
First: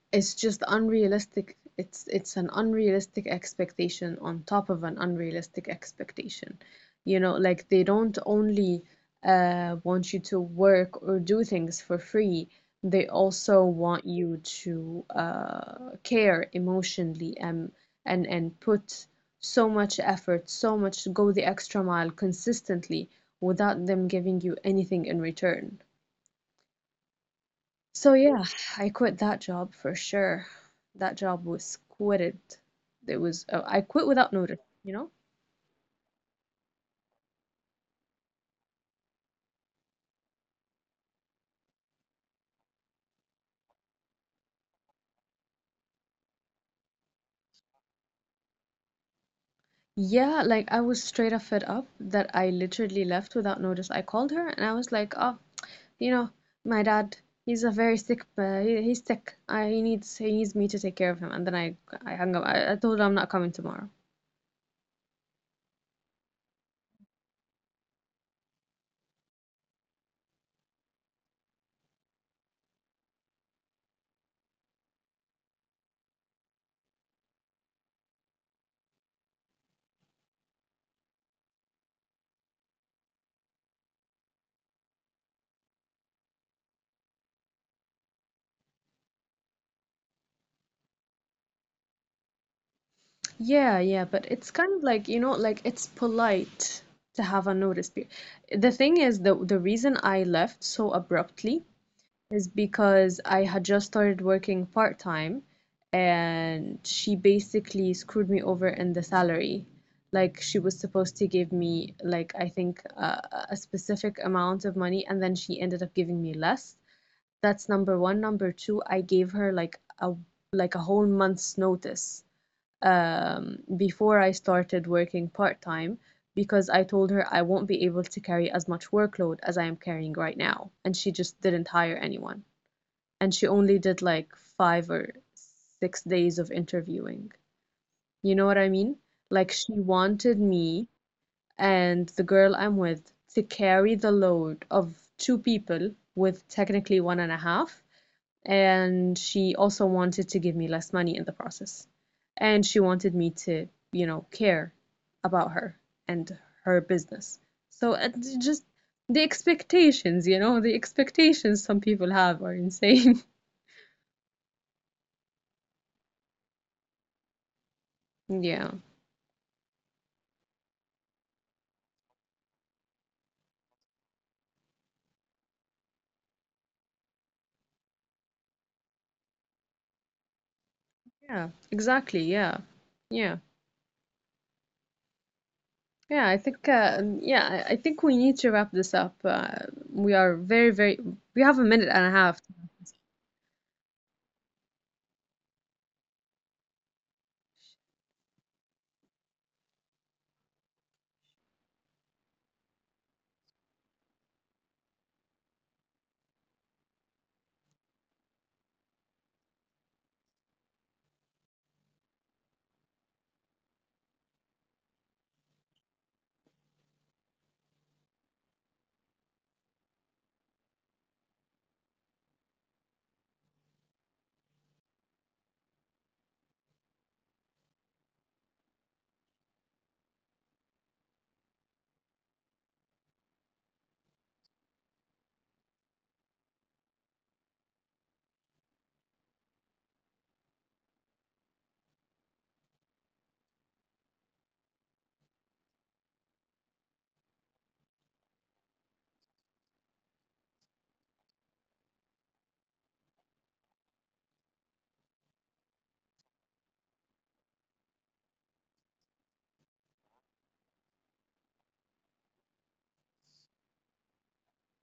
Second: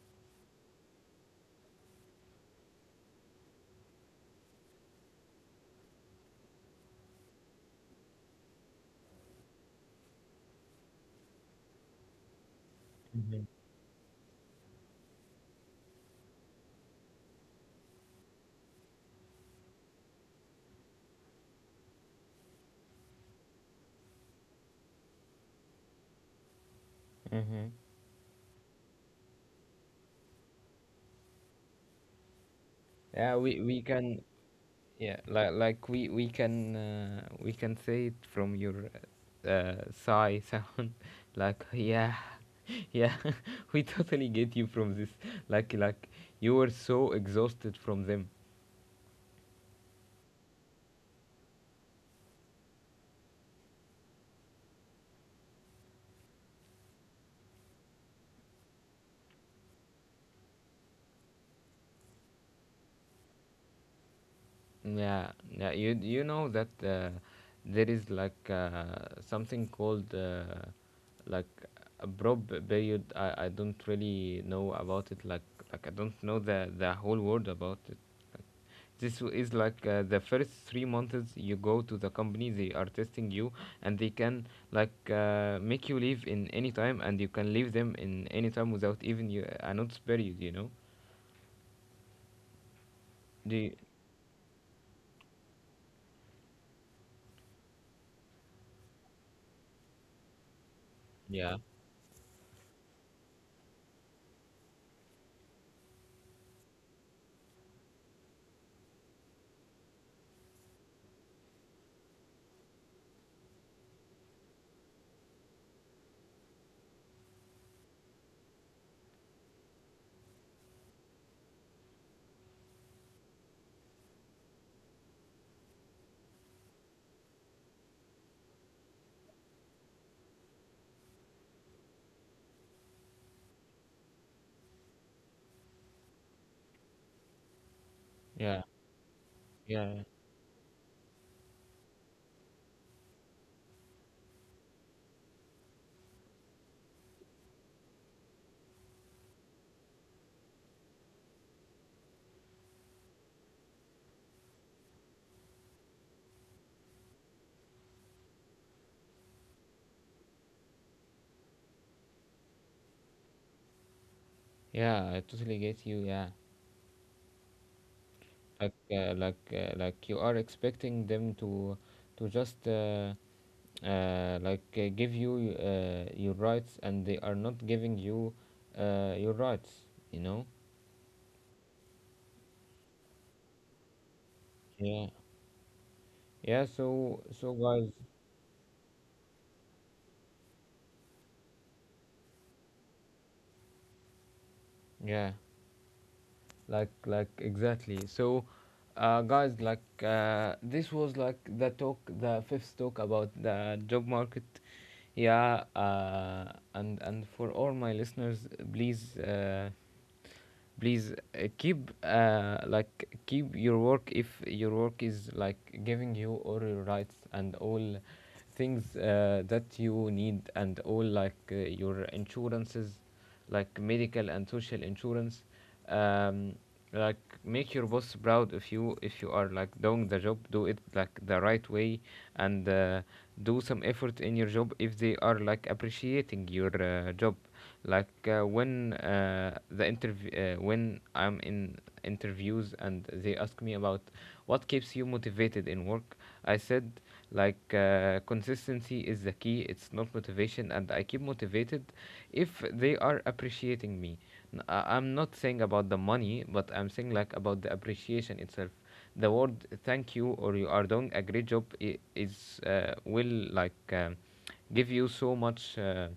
[SPEAKER 2] it's just unrealistic. It's an unrealistic expectation on top of an unrealistic expectation. You know, like they don't only want you to work or do things for free. They
[SPEAKER 1] Mm-hmm.
[SPEAKER 2] also want you to care emotionally and and put so much effort, so much go the extra mile consistently without them giving you anything in return.
[SPEAKER 1] Mm-hmm.
[SPEAKER 2] So yeah, I quit that job for sure. That job was quitted.
[SPEAKER 1] Yeah,
[SPEAKER 2] There was
[SPEAKER 1] we
[SPEAKER 2] I
[SPEAKER 1] can.
[SPEAKER 2] quit without notice, you
[SPEAKER 1] Yeah,
[SPEAKER 2] know?
[SPEAKER 1] like, we can say it from your sigh sound like, yeah, yeah. We totally get you from this. Like, you were so exhausted from them.
[SPEAKER 2] Yeah, like I was straight up fed up that I literally left without notice. I called her and I was like, "Oh, you know, my dad, he's a very sick, he's sick. I, he needs me to take care of him." And then I hung up. I told her I'm not coming tomorrow.
[SPEAKER 1] Yeah, yeah, you know that there is like something called like a brob period. I don't really know about it. Like, I don't know the whole word about this is like the first 3 months you go to the company, they are testing you, and they can like make you leave in any time, and you can leave them in any time without even you a notice period, you know. Do you,
[SPEAKER 2] Yeah, yeah, but it's kind of like, you know, like it's polite to have a notice period. The thing is, the reason I left so
[SPEAKER 1] yeah,
[SPEAKER 2] abruptly is because I had just started working part-time, and she basically screwed me over in the salary. Like she was supposed to give me like I think a specific amount of money, and then she ended up giving me less. That's number one. Number two, I gave her like a whole month's notice before I started working part-time, because I told her I won't be able to carry as much workload as I am carrying right now, and she just didn't hire anyone, and she only did like 5 or 6 days of interviewing. You know
[SPEAKER 1] yeah,
[SPEAKER 2] what I mean? Like she
[SPEAKER 1] yeah,
[SPEAKER 2] wanted me and the girl I'm with to carry the load of two people with technically one and a half. And she also wanted to give me less money in the process. And she wanted me to, you know, care about her and her business. So it's just the expectations, you know, the expectations some people have are insane.
[SPEAKER 1] yeah. I totally get you. Yeah, like,
[SPEAKER 2] Yeah.
[SPEAKER 1] like you are expecting them to just, like, give you your rights, and they are not giving you your rights. You know?
[SPEAKER 2] Yeah, exactly. Yeah. Yeah.
[SPEAKER 1] Yeah. Yeah, so so
[SPEAKER 2] Yeah, I
[SPEAKER 1] guys,
[SPEAKER 2] think yeah, I think we need to wrap this up. We are we have a minute and a half.
[SPEAKER 1] yeah, like, exactly. So, guys, this was like the talk, the fifth talk about the job market. Yeah, and for all my listeners, please, keep, like, keep your work if your work is like giving you all your rights and all things that you need, and all like your insurances, like medical and social insurance. um, like, make your boss proud. If you, if you are like doing the job, do it like the right way. And do some effort in your job if they are like appreciating your job. Like when the interview, when I'm in interviews, and they ask me about what keeps you motivated in work, I said, consistency is the key. It's not motivation. And I keep motivated if they are appreciating me. I'm not saying about the money, but I'm saying like about the appreciation itself. The word "thank you" or "you are doing a great job" is, will like, give you so much Uh,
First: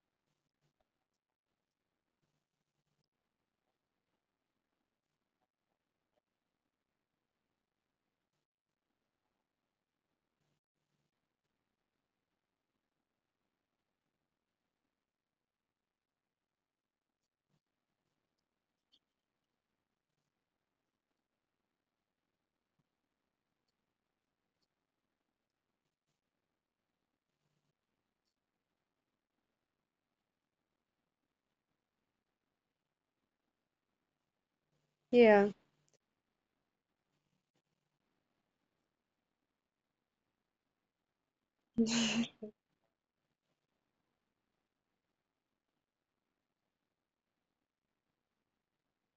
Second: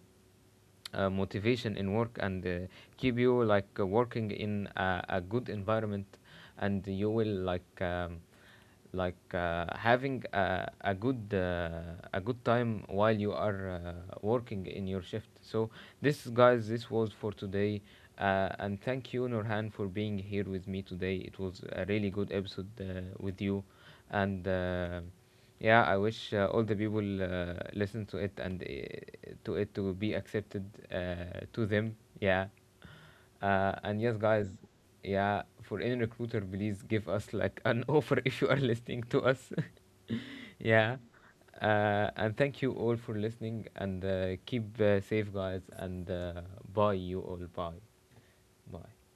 [SPEAKER 1] uh, motivation in work, and keep you like working in a good environment, and you will like, having a good a good time while you are working in your shift. So, this, guys, this was for today. And thank you, Nurhan, for being here with me today. It was a really good episode with you. And yeah, I wish all the people listen to it, and to be accepted to them, yeah. And yes, guys, yeah,
[SPEAKER 2] Yeah,
[SPEAKER 1] for any recruiter, please give us like an offer if you are listening to us. Yeah. And thank you all for listening, and keep safe, guys. And bye, you all. Bye. Bye.